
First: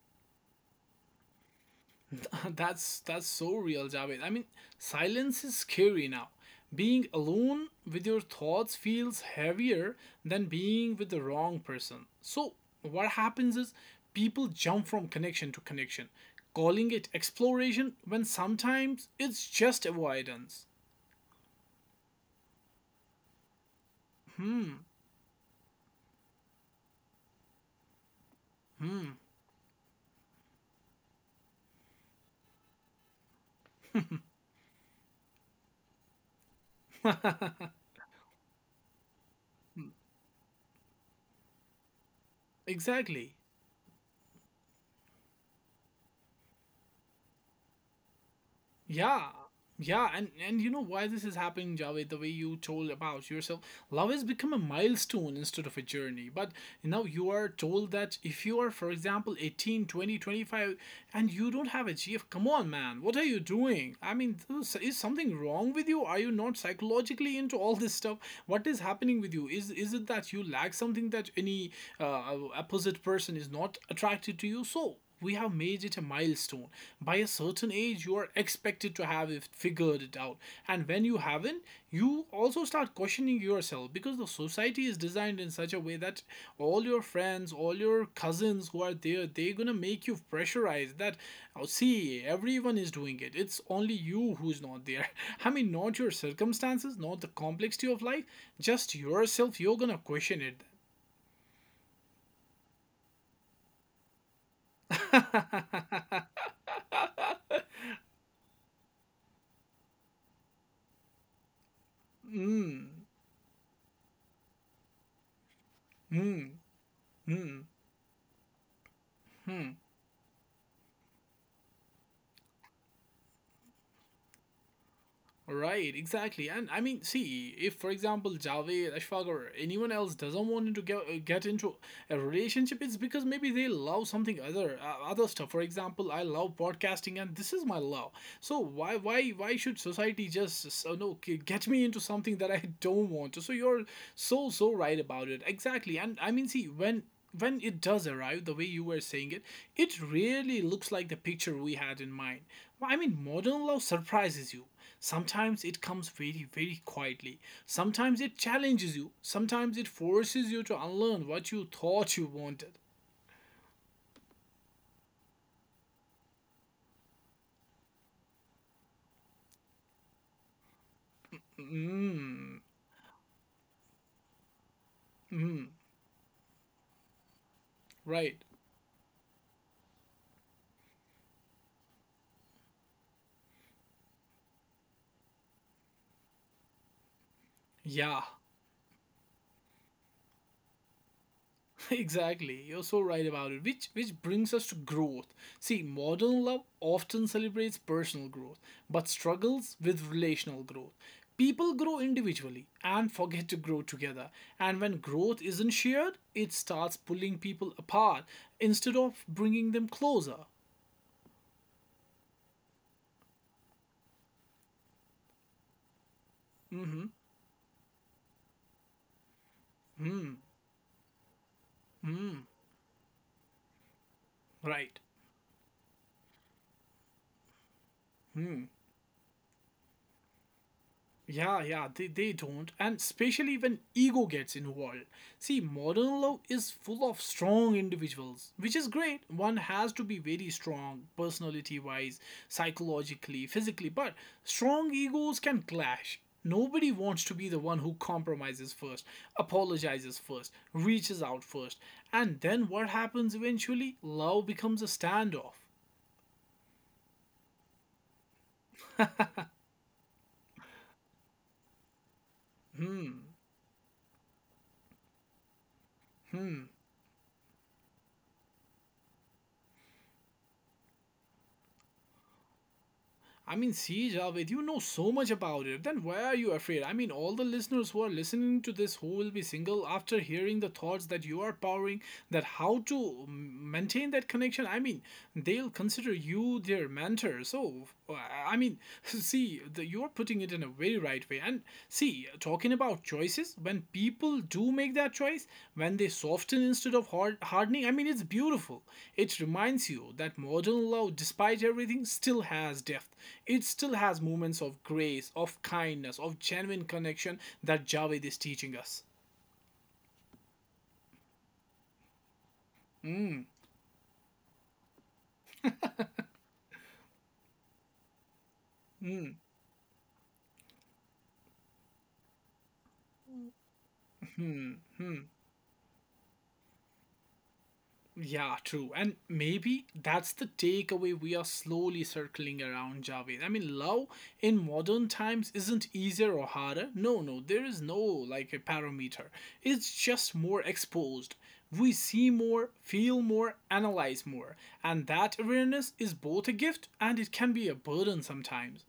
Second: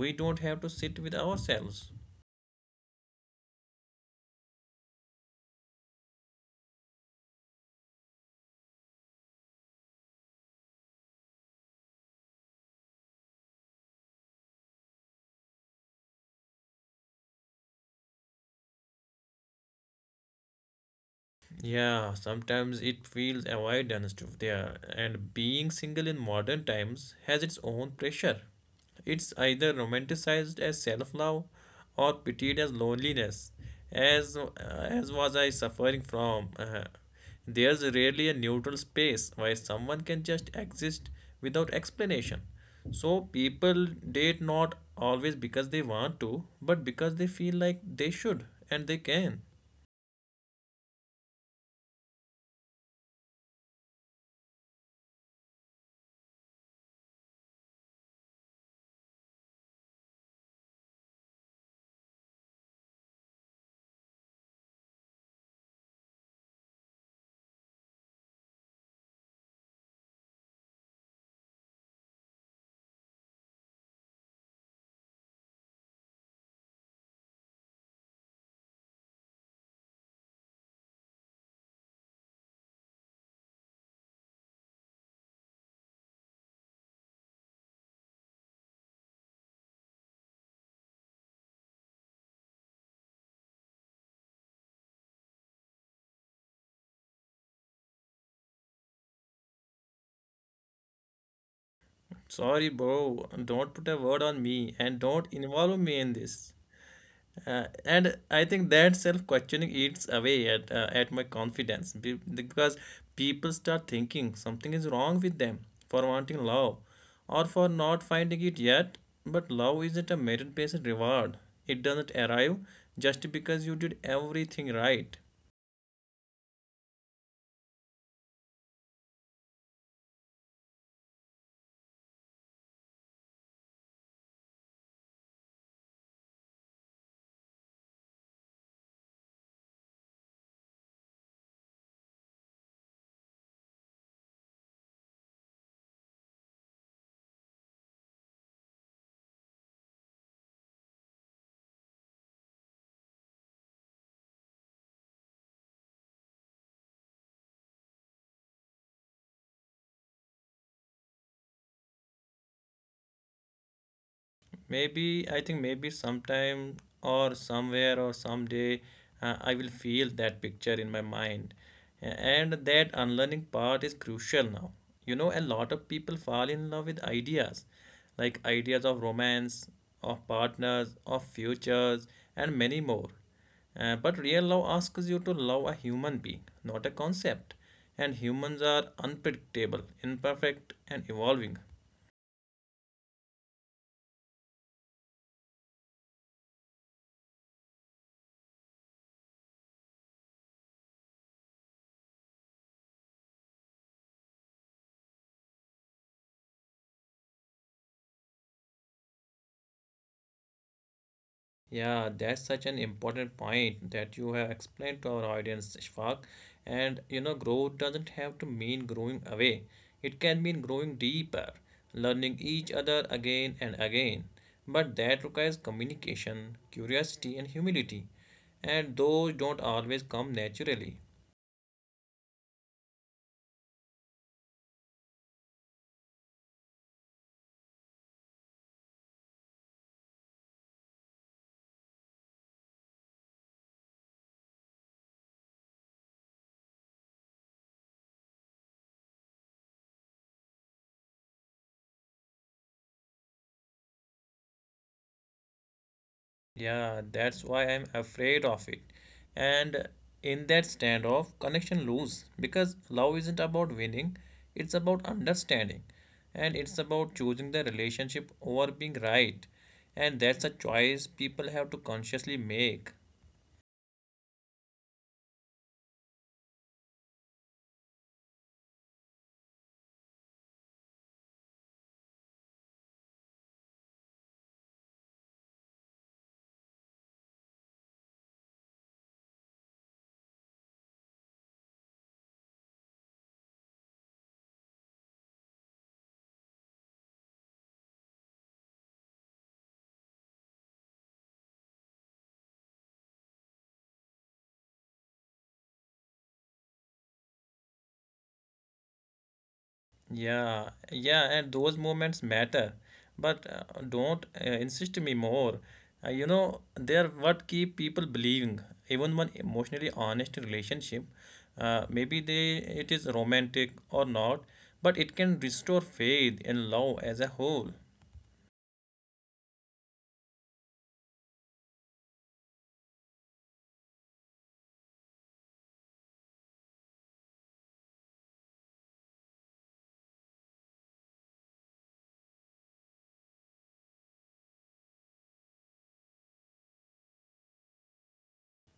Speaker 2: we don't have to sit with ourselves.
Speaker 1: That's so real, Javed. I mean, silence is scary now. Being alone with your thoughts feels heavier than being with the wrong person. So, what happens is people jump from connection to connection, calling it exploration when sometimes it's just avoidance.
Speaker 2: Yeah, sometimes it feels avoidance to there, and being single in modern times has its own pressure. It's either romanticized as self-love or pitied as loneliness, as was I suffering from. There's rarely a neutral space where someone can just exist without explanation. So
Speaker 1: Exactly.
Speaker 2: people date not always because they want to, but because they feel like they should and they
Speaker 1: Yeah.
Speaker 2: can.
Speaker 1: Yeah, and you know why this is happening, Javed, the way you told about yourself. Love has become a milestone instead of a journey. But now you are told that if you are, for example, 18, 20, 25, and you don't have a GF, come on, man, what are you doing? I mean, is something wrong with you? Are you not psychologically into all this stuff? What is happening with you? Is it that you lack something that any opposite person is not attracted to you? So, we have made it a milestone. By a certain age, you are expected to have it figured it out. And when you haven't, you also start questioning yourself because the society is designed in such a way that all your friends, all your cousins who are there, they're gonna make you pressurize that, oh, see, everyone is doing it. It's only you who's not there. I mean, not your circumstances, not the complexity of life, just yourself, you're gonna question it.
Speaker 2: Sorry, bro. Don't put a word on me and don't involve me in this. And I think that self-questioning eats away at my confidence because people start thinking something is wrong with them for wanting
Speaker 1: Hmm.
Speaker 2: love or
Speaker 1: Hmm.
Speaker 2: for not finding it yet. But love isn't a merit-based reward. It doesn't arrive just because you did everything right.
Speaker 1: Right, exactly. And I mean, see, if for example Javed, Ashfaq, or anyone else doesn't want to get into a relationship, it's because maybe they love something other stuff. For example, I love podcasting, and this is my love. So why should society just so no g- get me into something that I don't want to? So you're so right about it. Exactly. And I mean, see, when it does arrive the way you were saying it really looks like the picture we had in mind. Well, I mean modern love surprises you. Sometimes it comes very, very quietly. Sometimes it challenges you. Sometimes it forces you to unlearn what you thought you wanted.
Speaker 2: Maybe, I think maybe sometime or somewhere or someday, I will feel that picture in my mind. And
Speaker 1: Mm,
Speaker 2: that unlearning part is crucial now. You know, a lot of people fall in love with ideas, like
Speaker 1: right.
Speaker 2: ideas of romance, of partners, of futures, and many more. But real love asks you to love a human being, not a concept. And
Speaker 1: Yeah.
Speaker 2: humans are unpredictable, imperfect, and evolving.
Speaker 1: Exactly. You're so right about it. Which brings us to growth. See, modern love often celebrates personal growth, but struggles with relational growth. People grow individually and forget to grow together. And when growth isn't shared, it starts pulling people apart instead of bringing them closer.
Speaker 2: Yeah, that's such an important point that you have explained to our audience, Shfaq. And you know, growth doesn't have to mean growing away. It can mean growing deeper, learning each other again and again. But
Speaker 1: Right.
Speaker 2: that requires communication, curiosity, and humility. And those don't always come naturally.
Speaker 1: Yeah, yeah, they don't. And especially when ego gets involved. See, modern love is full of strong individuals, which is great. One has to be very strong, personality wise, psychologically, physically, but strong egos can clash. Nobody wants to be the one who compromises first, apologizes first, reaches out first. And then what happens eventually? Love becomes a standoff.
Speaker 2: Yeah, that's why I'm afraid of it. And in that standoff, connection lose because love isn't about winning, it's about understanding and it's about choosing the relationship over being right. And that's a choice people have to consciously make.
Speaker 1: I mean, see, Javed, you know so much about it. Then why are you afraid? I mean, all the listeners who are listening to this who will be single after hearing the thoughts that you are powering, that how to maintain that connection, I mean, they'll consider you their mentor. So, I mean, see, you're putting it in a very right way. And see, talking about choices, when people do make that choice, when they soften instead of hardening, I mean, it's beautiful. It reminds you that modern love, despite everything, still has depth. It still has moments of grace, of kindness, of genuine connection that Javed is teaching us.
Speaker 2: Yeah, yeah, and those moments matter, but don't insist me more. You know, they're what keep people believing. Even one emotionally honest relationship, maybe they it is romantic or not, but it can restore faith in love as a whole.
Speaker 1: Yeah, true. And maybe that's the takeaway we are slowly circling around, Javed. I mean, love in modern times isn't easier or harder. No, no, there is no like a parameter. It's just more exposed. We see more, feel more, analyze more. And that awareness is both a gift and it can be a burden sometimes.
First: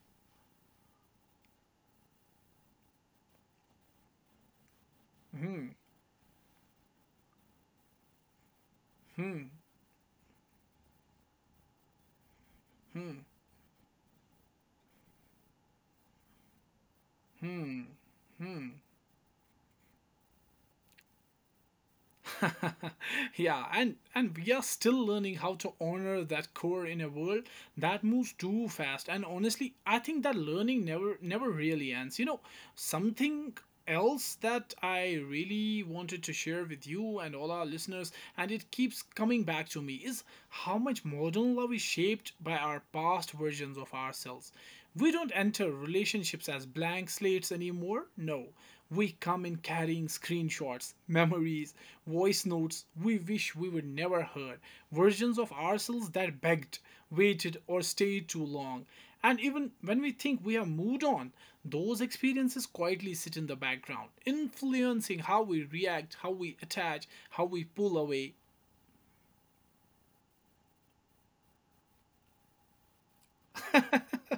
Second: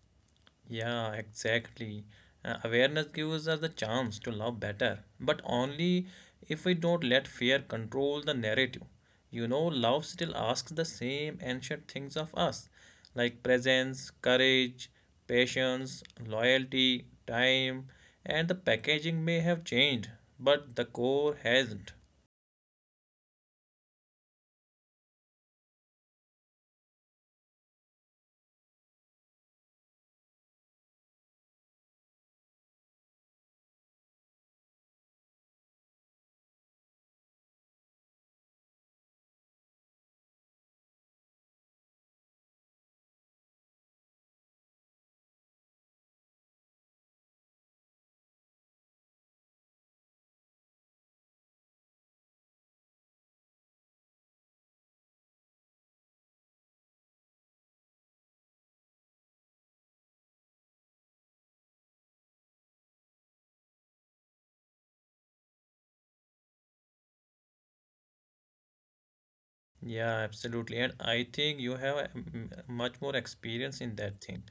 Speaker 2: Yeah, exactly. Awareness gives us the chance to love better, but only if we don't let fear control the narrative. You know, love still asks the same ancient things of us, like presence, courage, patience, loyalty, time, and the packaging may have changed, but the core hasn't.
Speaker 1: Yeah, and we are still learning how to honor that core in a world that moves too fast. And honestly, I think that learning never really ends. You know, something else that I really wanted to share with you and all our listeners, and it keeps coming back to me, is how much modern love is shaped by our past versions of ourselves. We don't enter relationships as blank slates anymore. No. We come in carrying screenshots, memories, voice notes we wish we were never heard, versions of ourselves that begged, waited, or stayed too long. And even when we think we have moved on, those experiences quietly sit in the background, influencing how we react, how we attach, how we pull away.
Speaker 2: Yeah, absolutely. And I think you have much more experience in that thing.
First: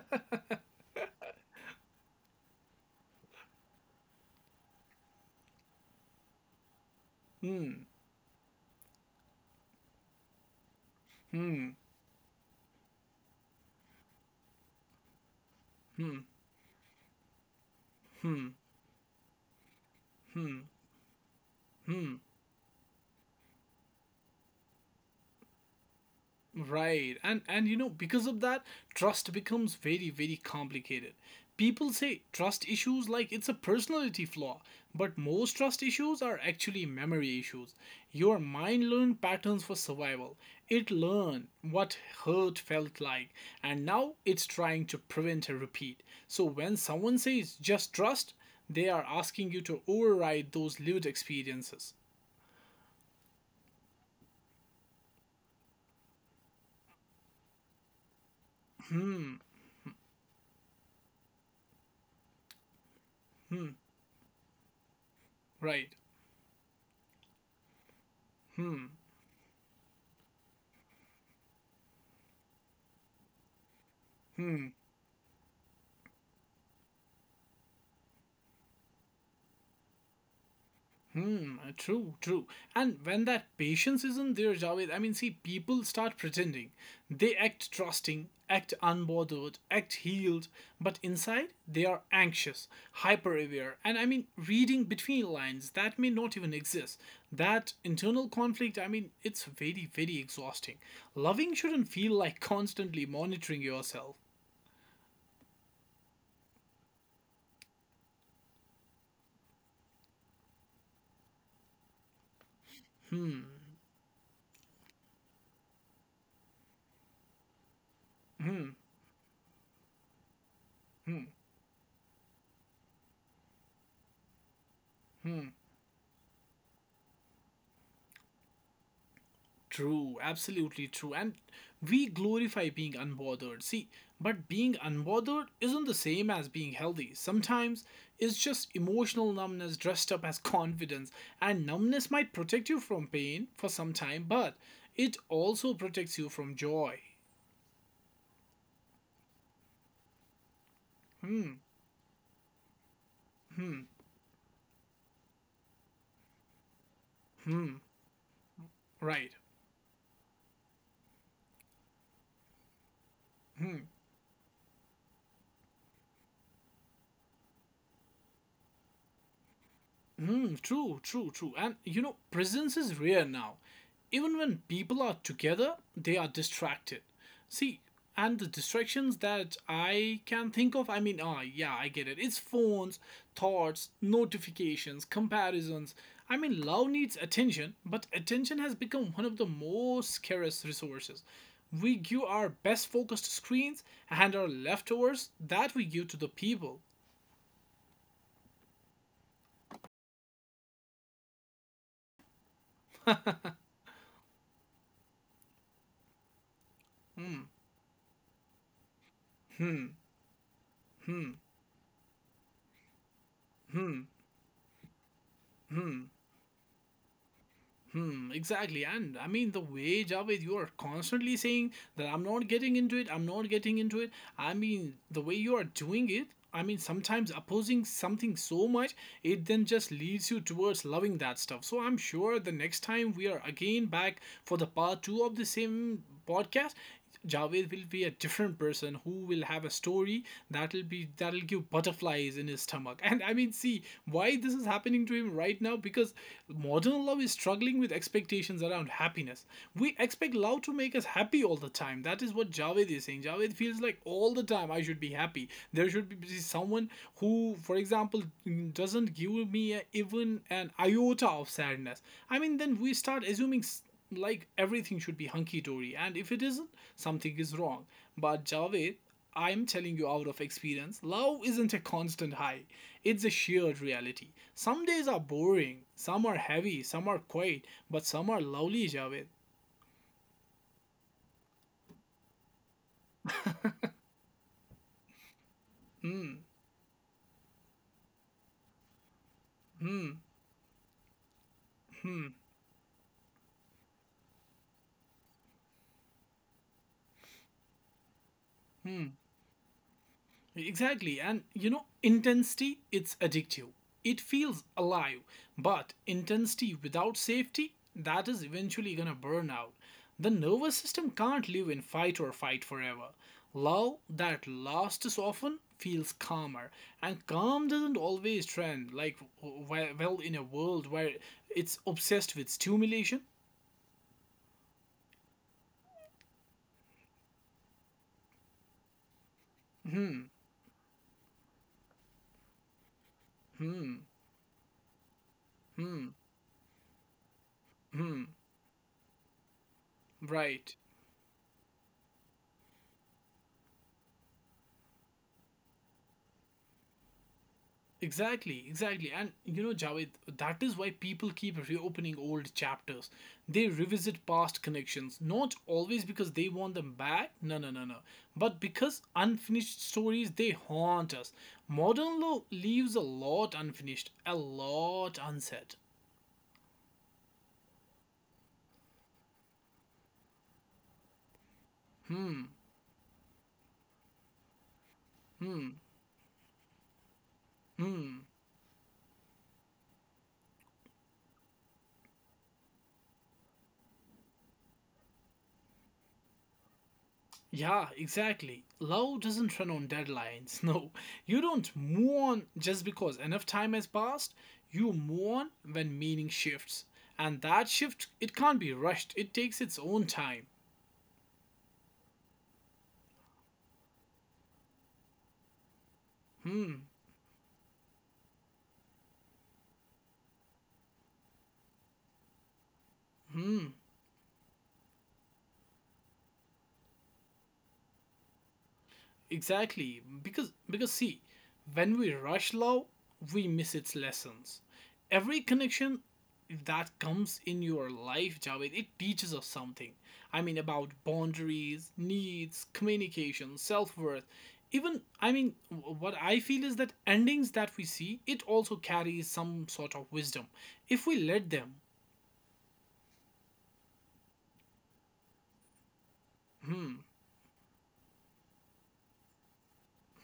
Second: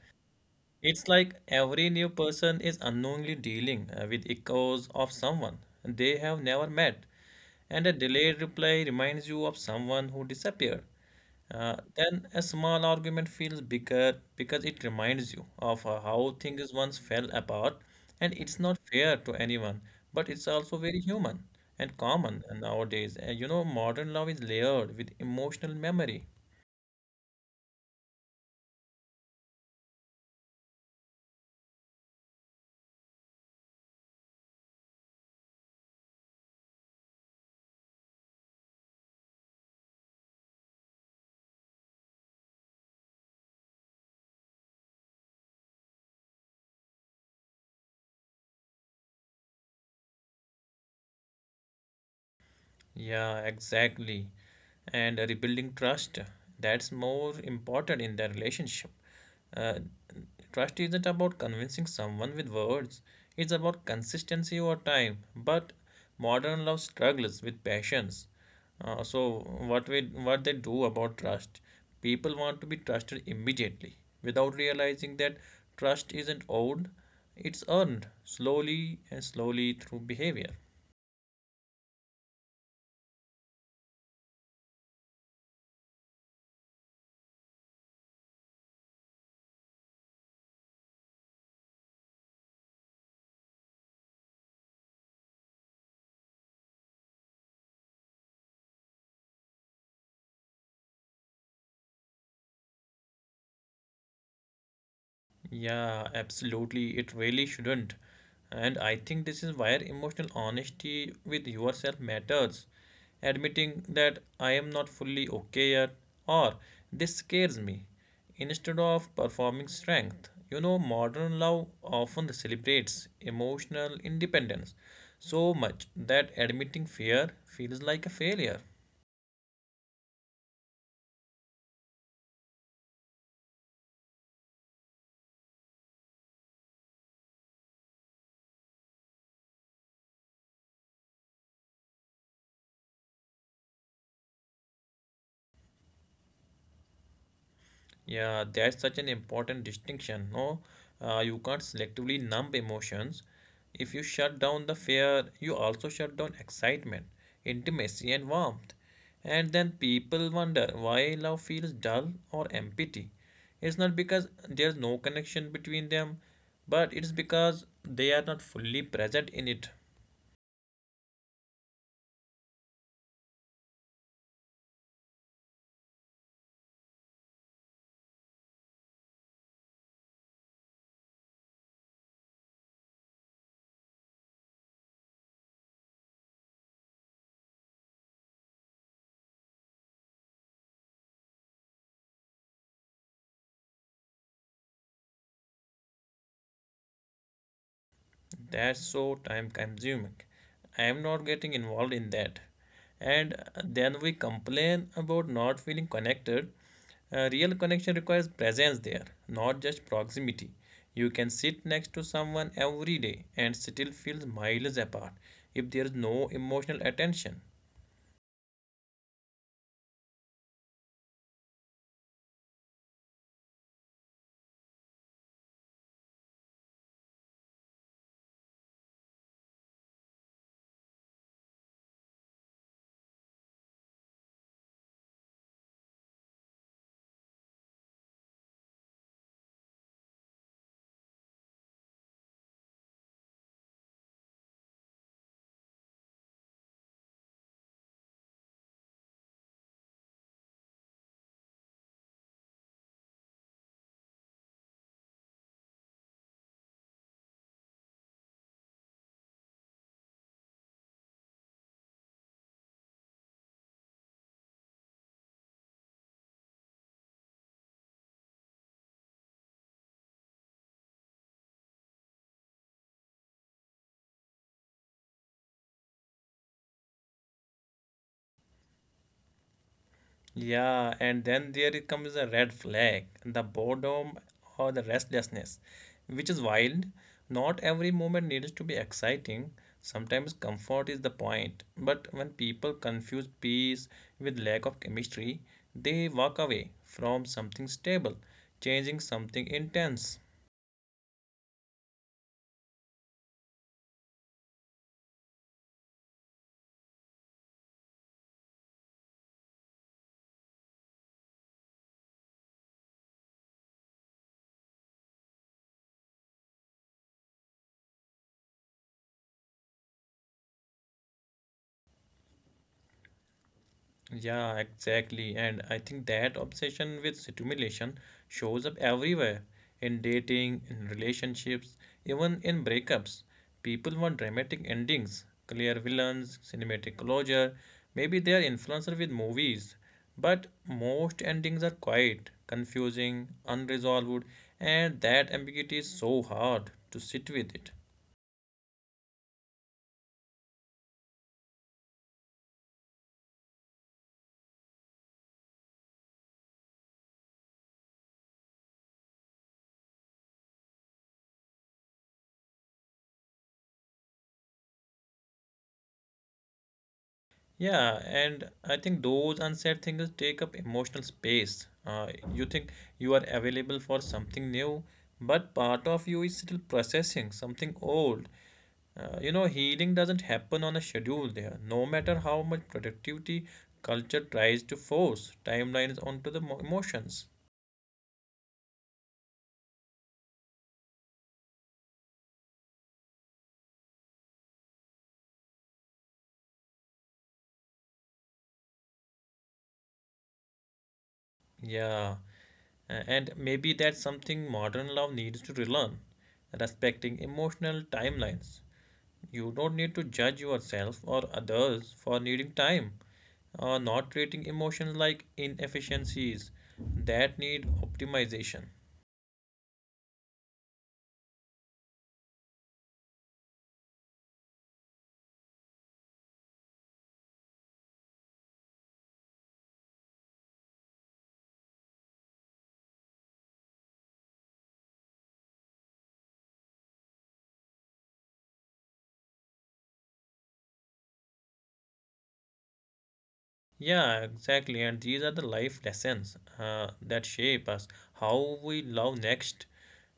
Speaker 2: It's like every new person is unknowingly dealing with echoes of someone they have never met, and a delayed reply reminds you of someone who disappeared. Then a small argument feels bigger because it reminds you of how things once fell apart, and it's not fair to anyone, but it's also very human and common nowadays. And you know, modern love is layered with emotional memory.
Speaker 1: Right. And you know, because of that, trust becomes very very complicated. People say trust issues like it's a personality flaw, but most trust issues are actually memory issues. Your mind learned patterns for survival. It learned what hurt felt like, and now it's trying to prevent a repeat. So when someone says just trust, they are asking you to override those lived experiences.
Speaker 2: Yeah, exactly. And rebuilding trust, that's more important in the relationship. Uh, trust isn't about convincing someone with words, it's about consistency over time. But
Speaker 1: Right.
Speaker 2: modern love struggles with passions. So what they do about trust? People want to be trusted immediately without realizing that trust isn't owed, it's earned slowly and slowly through behavior.
Speaker 1: Hmm, true, true. And when that patience isn't there, Javed, I mean, see, people start pretending. They act trusting, act unbothered, act healed, but inside they are anxious, hyper aware, and I mean, reading between lines that may not even exist. That internal conflict, I mean, it's very, very exhausting. Loving shouldn't feel like constantly monitoring yourself.
Speaker 2: Yeah, absolutely. It really shouldn't. And I think this is where emotional honesty with yourself matters. Admitting that I am not fully okay yet or this scares me instead of performing strength. You know, modern love often celebrates emotional independence so much that admitting fear feels like a failure.
Speaker 1: True, absolutely true. And we glorify being unbothered. See, but being unbothered isn't the same as being healthy. Sometimes it's just emotional numbness dressed up as confidence. And numbness might protect you from pain for some time, but it also protects you from joy.
Speaker 2: Yeah, that's such an important distinction. No, you
Speaker 1: Hmm,
Speaker 2: can't selectively numb emotions.
Speaker 1: hmm,
Speaker 2: If you shut down the fear, you also shut down excitement,
Speaker 1: hmm.
Speaker 2: intimacy, and warmth.
Speaker 1: Right.
Speaker 2: And then people wonder why love feels dull or empty.
Speaker 1: Hmm.
Speaker 2: It's not because there's no connection between them, but it's because they are not fully present in it.
Speaker 1: Mm, true, true, true. And you know, presence is rare now. Even when people are together, they are distracted. See, and the distractions that I can think of, I mean, yeah, I get it. It's phones, thoughts, notifications, comparisons. I mean, love needs attention, but attention has become one of the most scarce resources. We give our best focus to screens and our leftovers that we give to the people.
Speaker 2: That's so time consuming. I am not getting involved in that. And then we complain about not feeling connected. Uh,
Speaker 1: Hmm,
Speaker 2: real connection requires presence there, not
Speaker 1: hmm,
Speaker 2: just proximity. You
Speaker 1: hmm,
Speaker 2: can sit next to someone every day and
Speaker 1: hmm.
Speaker 2: still feel miles apart if there is
Speaker 1: Hmm.
Speaker 2: no emotional attention.
Speaker 1: Hmm, exactly. And I mean, the way, Javed, you are constantly saying that I'm not getting into it, I'm not getting into it. I mean, the way you are doing it, I mean, sometimes opposing something so much, it then just leads you towards loving that stuff. So I'm sure the next time we are again back for the part two of the same podcast, Javed will be a different person who will have a story that'll give butterflies in his stomach. And I mean, see why this is happening to him right now because modern love is struggling with expectations around happiness. We expect love to make us happy all the time. That is what Javed is saying. Javed feels like all the time I should be happy. There should be someone who, for example, doesn't give me even an iota of sadness. I mean, then we start assuming like everything should be hunky dory, and if it isn't, something is wrong. But Javed, I'm telling you out of experience, love isn't a constant high. It's a shared reality. Some days are boring, some are heavy, some are quiet, but some are lovely, Javed.
Speaker 2: Yeah, and then there it comes a red flag, the boredom or the restlessness,
Speaker 1: Hmm,
Speaker 2: which is wild. Not every moment needs to be exciting.
Speaker 1: hmm,
Speaker 2: Sometimes comfort is the point. But
Speaker 1: hmm,
Speaker 2: when people confuse peace with lack of chemistry, they walk away from something stable,
Speaker 1: hmm.
Speaker 2: changing something intense.
Speaker 1: Exactly. And you know, intensity, it's addictive. It feels alive, but intensity without safety, that is eventually gonna burn out. The nervous system can't live in fight or fight forever. Love that lasts often feels calmer, and calm doesn't always trend like well in a world where it's obsessed with stimulation.
Speaker 2: Yeah, exactly. And I think that obsession with stimulation shows up everywhere in
Speaker 1: Hmm,
Speaker 2: dating, in relationships, even in breakups.
Speaker 1: hmm,
Speaker 2: People want dramatic endings, clear
Speaker 1: hmm,
Speaker 2: villains, cinematic closure.
Speaker 1: hmm.
Speaker 2: Maybe they are influenced with movies. But
Speaker 1: Right.
Speaker 2: most endings are quiet, confusing, unresolved, and that ambiguity is so hard to sit with it.
Speaker 1: Exactly, exactly. And you know, Javed, that is why people keep reopening old chapters. They revisit past connections, not always because they want them back, no, no, no, no, but because unfinished stories they haunt us. Modern law leaves a lot unfinished, a lot unsaid.
Speaker 2: Yeah, and I think those unsaid things take up emotional space.
Speaker 1: Hmm,
Speaker 2: You think you are available for something new, but
Speaker 1: hmm,
Speaker 2: part of you is still processing something
Speaker 1: hmm.
Speaker 2: old. You know, healing doesn't happen on a schedule there, no matter how much productivity culture tries to force timelines onto the emotions.
Speaker 1: Yeah, exactly. Love doesn't run on deadlines. No, you don't move on just because enough time has passed. You move on when meaning shifts, and that shift it can't be rushed. It takes its own time.
Speaker 2: Yeah, and maybe that's something modern love needs to relearn,
Speaker 1: Hmm.
Speaker 2: respecting emotional timelines. You don't need to judge yourself or others for needing time
Speaker 1: Hmm.
Speaker 2: or not treating emotions like inefficiencies that need optimization.
Speaker 1: Exactly, because see, when we rush love, we miss its lessons. Every connection that comes in your life, Javed, it teaches us something. I mean about boundaries, needs, communication, self-worth. Even what I feel is that endings that we see, it also carries some sort of wisdom if we let them.
Speaker 2: Yeah, exactly. And these are the life lessons
Speaker 1: Hmm.
Speaker 2: that shape us, how we love next.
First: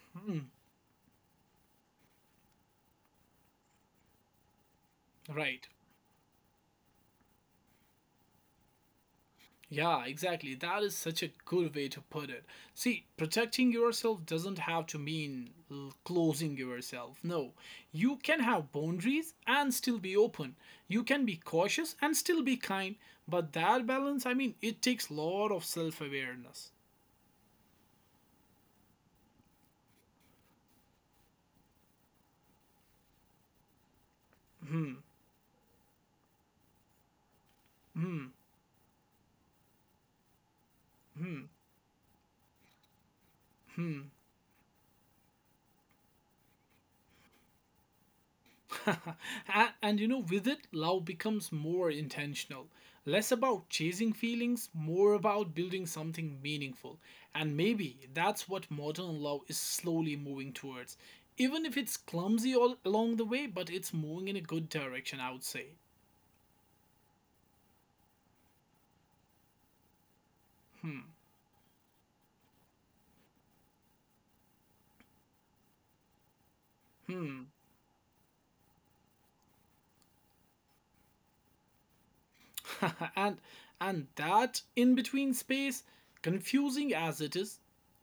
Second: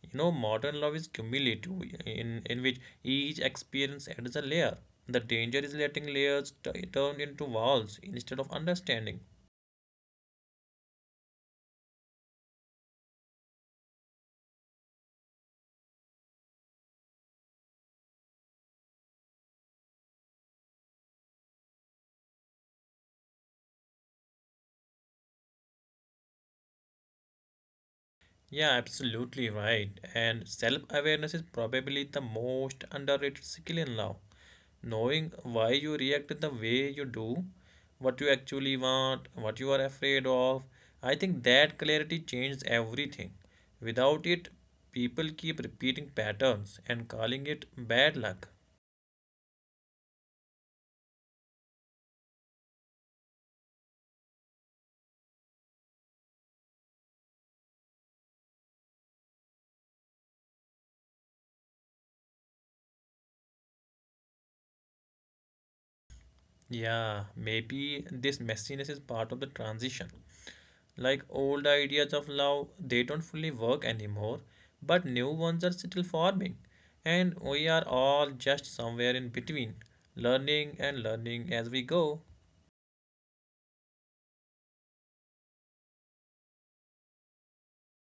Speaker 2: You know,
Speaker 1: hmm,
Speaker 2: modern love is cumulative, in which each experience adds a layer. The
Speaker 1: Right.
Speaker 2: danger is letting layers turn into walls instead of understanding.
Speaker 1: Yeah, exactly. That is such a good way to put it. See, protecting yourself doesn't have to mean closing yourself. No, you can have boundaries and still be open. You can be cautious and still be kind. But that balance, I mean, it takes a lot of self awareness.
Speaker 2: Yeah, absolutely right. And self awareness is probably the most underrated skill in love.
Speaker 1: Hmm.
Speaker 2: Knowing why you react the way you do, what
Speaker 1: Hmm.
Speaker 2: you actually want, what you are afraid of, I
Speaker 1: Hmm.
Speaker 2: think that clarity changes everything.
Speaker 1: Hmm.
Speaker 2: Without it, people keep repeating patterns and calling it bad luck.
Speaker 1: and, with it, love becomes more intentional. Less about chasing feelings, more about building something meaningful. And maybe that's what modern love is slowly moving towards. Even if it's clumsy all along the way, but it's moving in a good direction, I would say.
Speaker 2: Yeah, maybe this messiness is part of the transition.
Speaker 1: Hmm.
Speaker 2: Like old ideas of love, they don't fully work anymore, but new ones are still forming. And
Speaker 1: Hmm.
Speaker 2: we are all just somewhere in between, learning and learning as we go.
Speaker 1: and and that in between space, confusing as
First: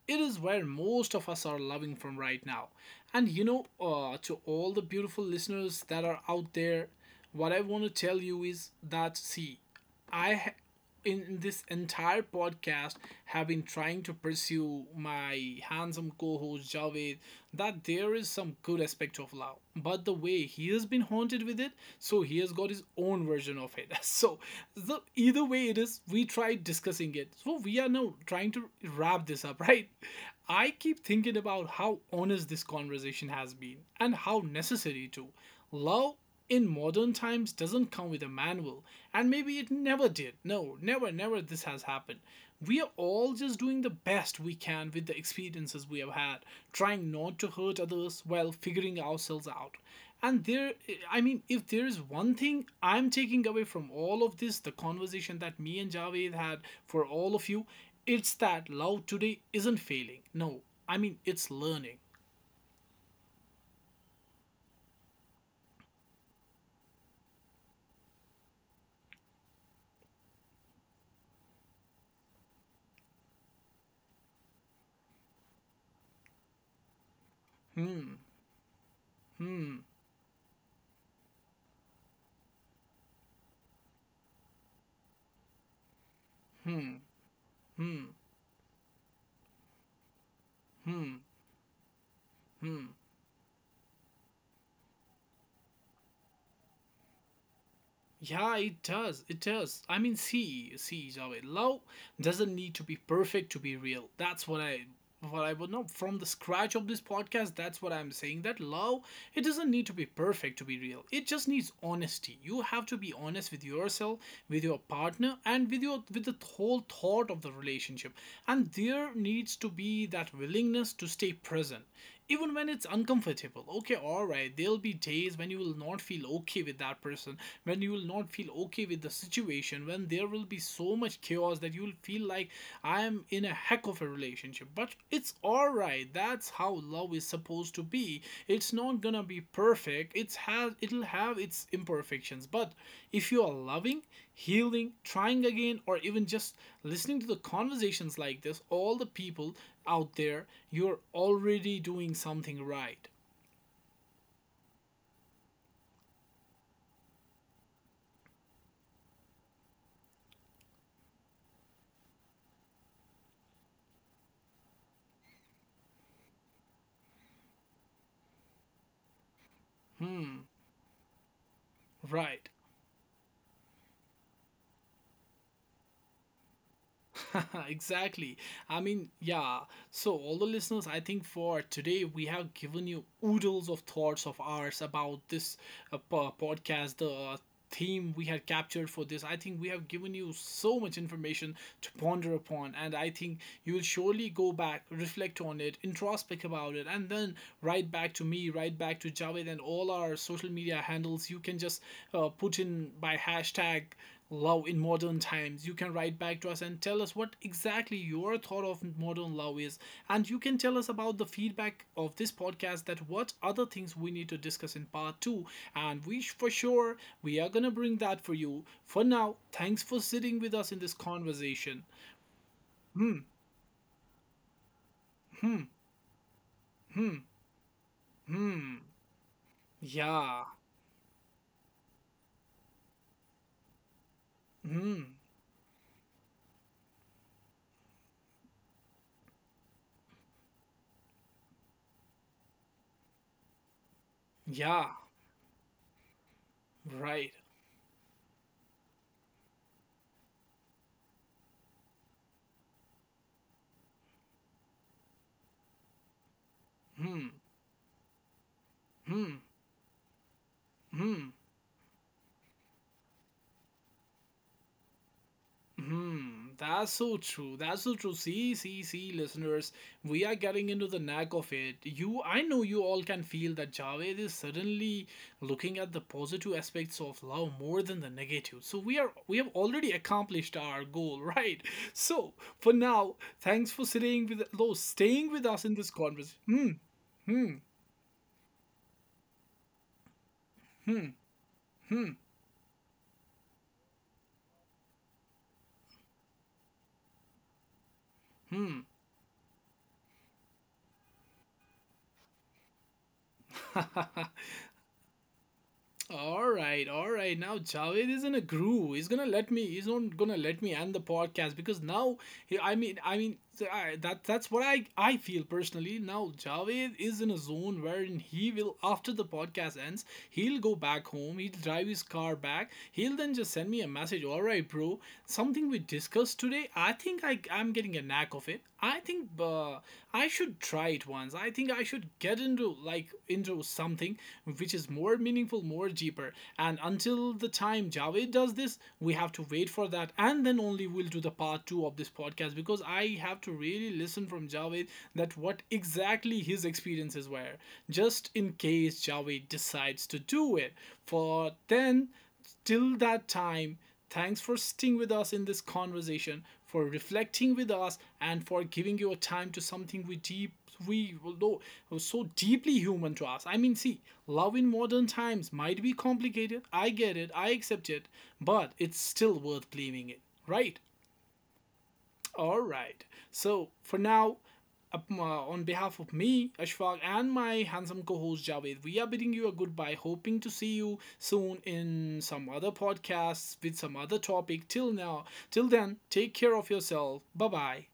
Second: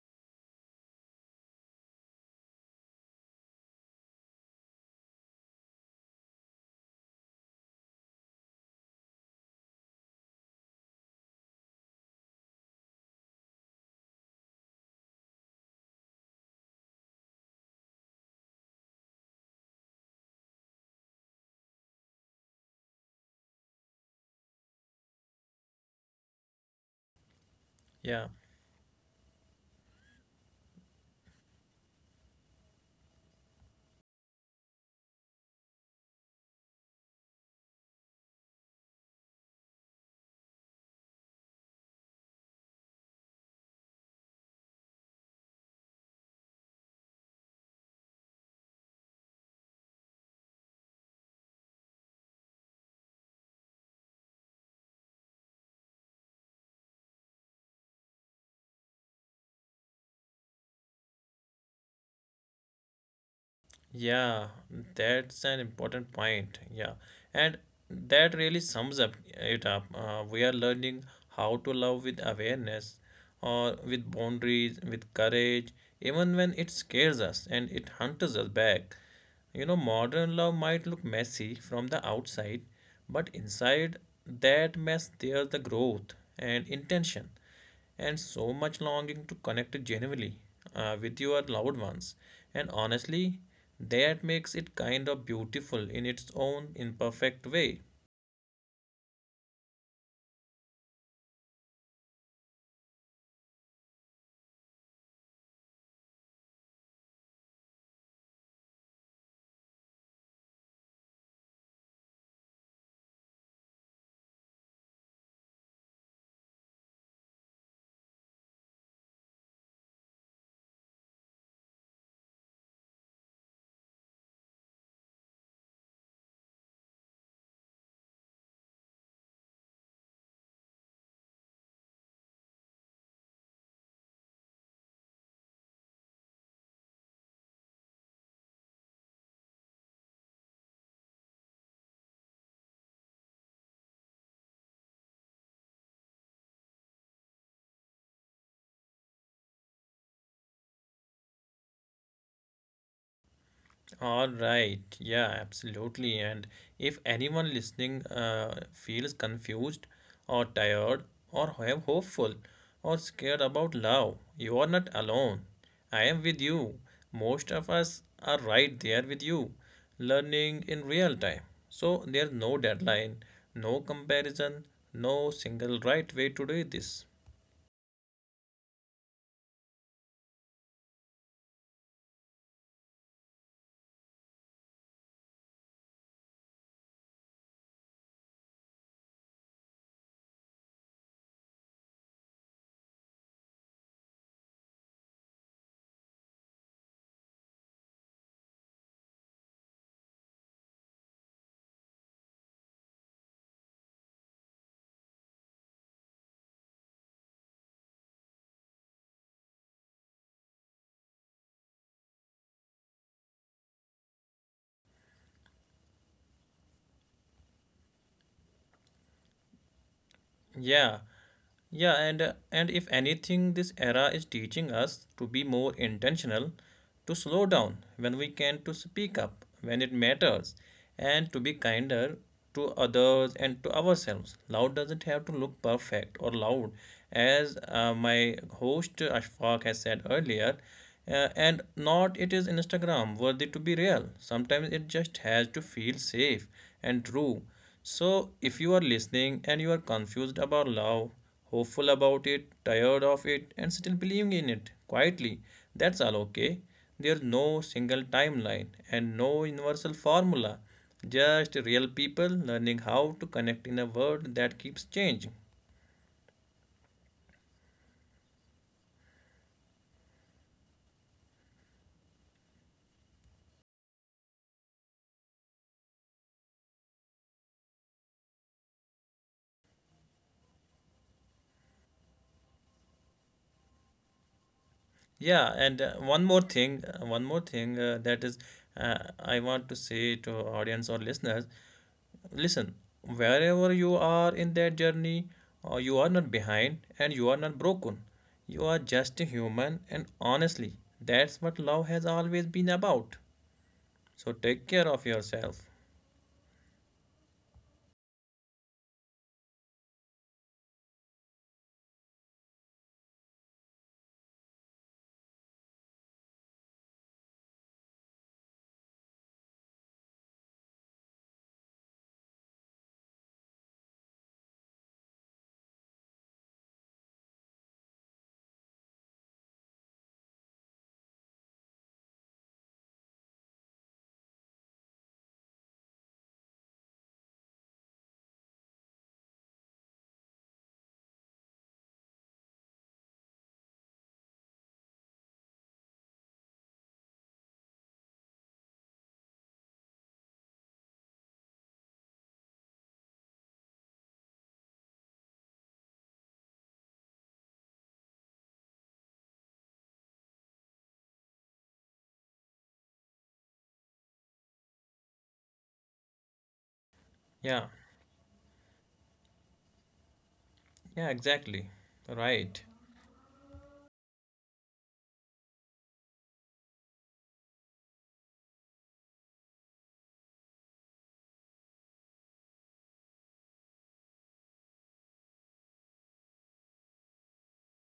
Speaker 1: it is where most of us are loving from right now. And to all the beautiful listeners that are out there, what I want to tell you is that see, I ha- in this entire podcast have been trying to pursue my handsome co-host Javed that there is some good aspect of love, but the way he has been haunted with it, so he has got his own version of it. So either way it is, we tried discussing it, so we are now
Speaker 2: Yeah.
Speaker 1: trying to wrap this up. Right, I keep thinking about how honest this conversation has been and how necessary too. Love in modern times doesn't come with a manual, and maybe it never did. No, never, never this has happened. We are all just doing the best we can with the experiences we have had, trying not to hurt others while figuring ourselves out. And there, I mean, if there is one thing I'm taking away from all of this, the conversation that me and Javed had for all of you, it's that love today isn't failing. No, I mean, it's learning.
Speaker 2: Yeah, that's an important point. Yeah, and that really sums up it up. We are learning how to love with awareness, or with boundaries, with courage, even when it scares us and it
Speaker 1: Hmm,
Speaker 2: hunts us back. You know,
Speaker 1: hmm,
Speaker 2: modern love might look messy from the outside, but inside that mess, there's the growth and
Speaker 1: hmm,
Speaker 2: intention
Speaker 1: hmm,
Speaker 2: and so much longing to connect genuinely
Speaker 1: hmm,
Speaker 2: with your loved ones. And
Speaker 1: hmm.
Speaker 2: honestly, that makes it kind of beautiful in its own imperfect way.
Speaker 1: Yeah, it does. It does. I mean, see, see, Javed, love doesn't need to be perfect to be real. That's what I would know from the scratch of this podcast. That's what I'm saying. That love, it doesn't need to be perfect to be real. It just needs honesty. You have to be honest with yourself, with your partner, and with your with the whole thought of the relationship. And there needs to be that willingness to stay present even when it's uncomfortable. Okay, all right, there'll be days when you will not feel okay with that person, when you will not feel okay with the situation, when there will be so much chaos that you'll feel like I'm in a heck of a relationship. But it's all right. That's how love is supposed to be. It's not gonna be perfect. It'll have its imperfections. But if you are loving, healing, trying again, or even just listening to the conversations like this, all the people out there, you're already doing something right.
Speaker 2: All right. Yeah, absolutely. And if anyone listening feels confused or tired or have hopeful or scared about love, you are not alone. I am with you. Most of us are right there with you,
Speaker 1: Hmm,
Speaker 2: learning in real time. So there's
Speaker 1: right.
Speaker 2: no deadline, no comparison, no single right way to do this.
Speaker 1: Exactly. I mean, yeah. So, all the listeners, I think for today we have given you oodles of thoughts of ours about this podcast, the theme we had captured for this. I think we have given you so much information to ponder upon, and I think you will surely go back, reflect on it, introspect about it, and then write back to me, write back to Javed, and all our social media handles. You can just put in by hashtag love in modern times. You can write back to us and tell us what exactly your thought of modern love is. And you can tell us about the feedback of this podcast, that what other things we need to discuss in part two. And we for sure, we are gonna bring that for you. For now, thanks for sitting with us in this
Speaker 2: Yeah.
Speaker 1: conversation.
Speaker 2: Yeah, and if
Speaker 1: Hmm,
Speaker 2: anything, this era is teaching us to be
Speaker 1: hmm,
Speaker 2: more intentional,
Speaker 1: hmm,
Speaker 2: to slow down when we can, to
Speaker 1: hmm.
Speaker 2: speak up when it
Speaker 1: Yeah.
Speaker 2: matters, and to be kinder to others and to ourselves. Loud
Speaker 1: Hmm.
Speaker 2: doesn't have to look perfect or loud, as my host Ashfaq has said earlier. And not it is Instagram worthy to be real. Sometimes
Speaker 1: Yeah.
Speaker 2: it just has to feel safe and
Speaker 1: Right.
Speaker 2: true. So if you are listening and you are confused about love, hopeful about it, tired of it, and still believing in it quietly, that's all okay. There's
Speaker 1: Hmm.
Speaker 2: no single timeline and
Speaker 1: Hmm.
Speaker 2: no universal formula,
Speaker 1: Hmm.
Speaker 2: just real people learning how to connect in a world that keeps changing.
Speaker 1: Hmm, that's so true. That's so true. See, see, see, listeners, we are getting into the knack of it. You, I know you all can feel that Javed is suddenly looking at the positive aspects of love more than the negative. So we have already accomplished our goal. Right? So for now, thanks for sitting with, no, staying with
Speaker 2: Yeah,
Speaker 1: us in this
Speaker 2: and
Speaker 1: conversation. Hmm,
Speaker 2: one more
Speaker 1: hmm,
Speaker 2: thing that is, I want to say to audience or
Speaker 1: hmm,
Speaker 2: listeners,
Speaker 1: hmm.
Speaker 2: listen, wherever you are in that journey, you are not behind and you are not broken. You are just a human, and honestly, that's what love has always been about.
Speaker 1: Hmm.
Speaker 2: So take care of yourself.
Speaker 1: All right, all right. Now Javed is in a groove. He's gonna let me. He's not gonna let me end the podcast because now, that that's what I feel personally. Now Javed is in a zone wherein he will, after the podcast ends, he'll go back home. He'll drive his car back. He'll then just send me a message. All right, bro, something we discussed today. I think I'm getting a knack of it. I think I should try it once. I think I should get into into something which is more meaningful, more deeper. And until the time Javed does this, we have to wait for that, and then only we'll do the part two of this podcast because I have to really listen from Javed that what exactly his experiences were, just in case Javed decides to do it. For then Till that time, thanks for sticking with us in this conversation, for reflecting with us, and for giving your time to something we deep we know was so deeply human to us. I mean, see, love in modern times might be complicated. I get it, I
Speaker 2: Yeah,
Speaker 1: accept it, but it's still worth believing it, right?
Speaker 2: yeah, exactly.
Speaker 1: All
Speaker 2: Right.
Speaker 1: right. So for now, on behalf of me, Ashfaq, and my handsome co-host Javed, we are bidding you a goodbye, hoping to see you soon in some other podcasts with some other topic. Till now, till then, take care of yourself. Bye bye.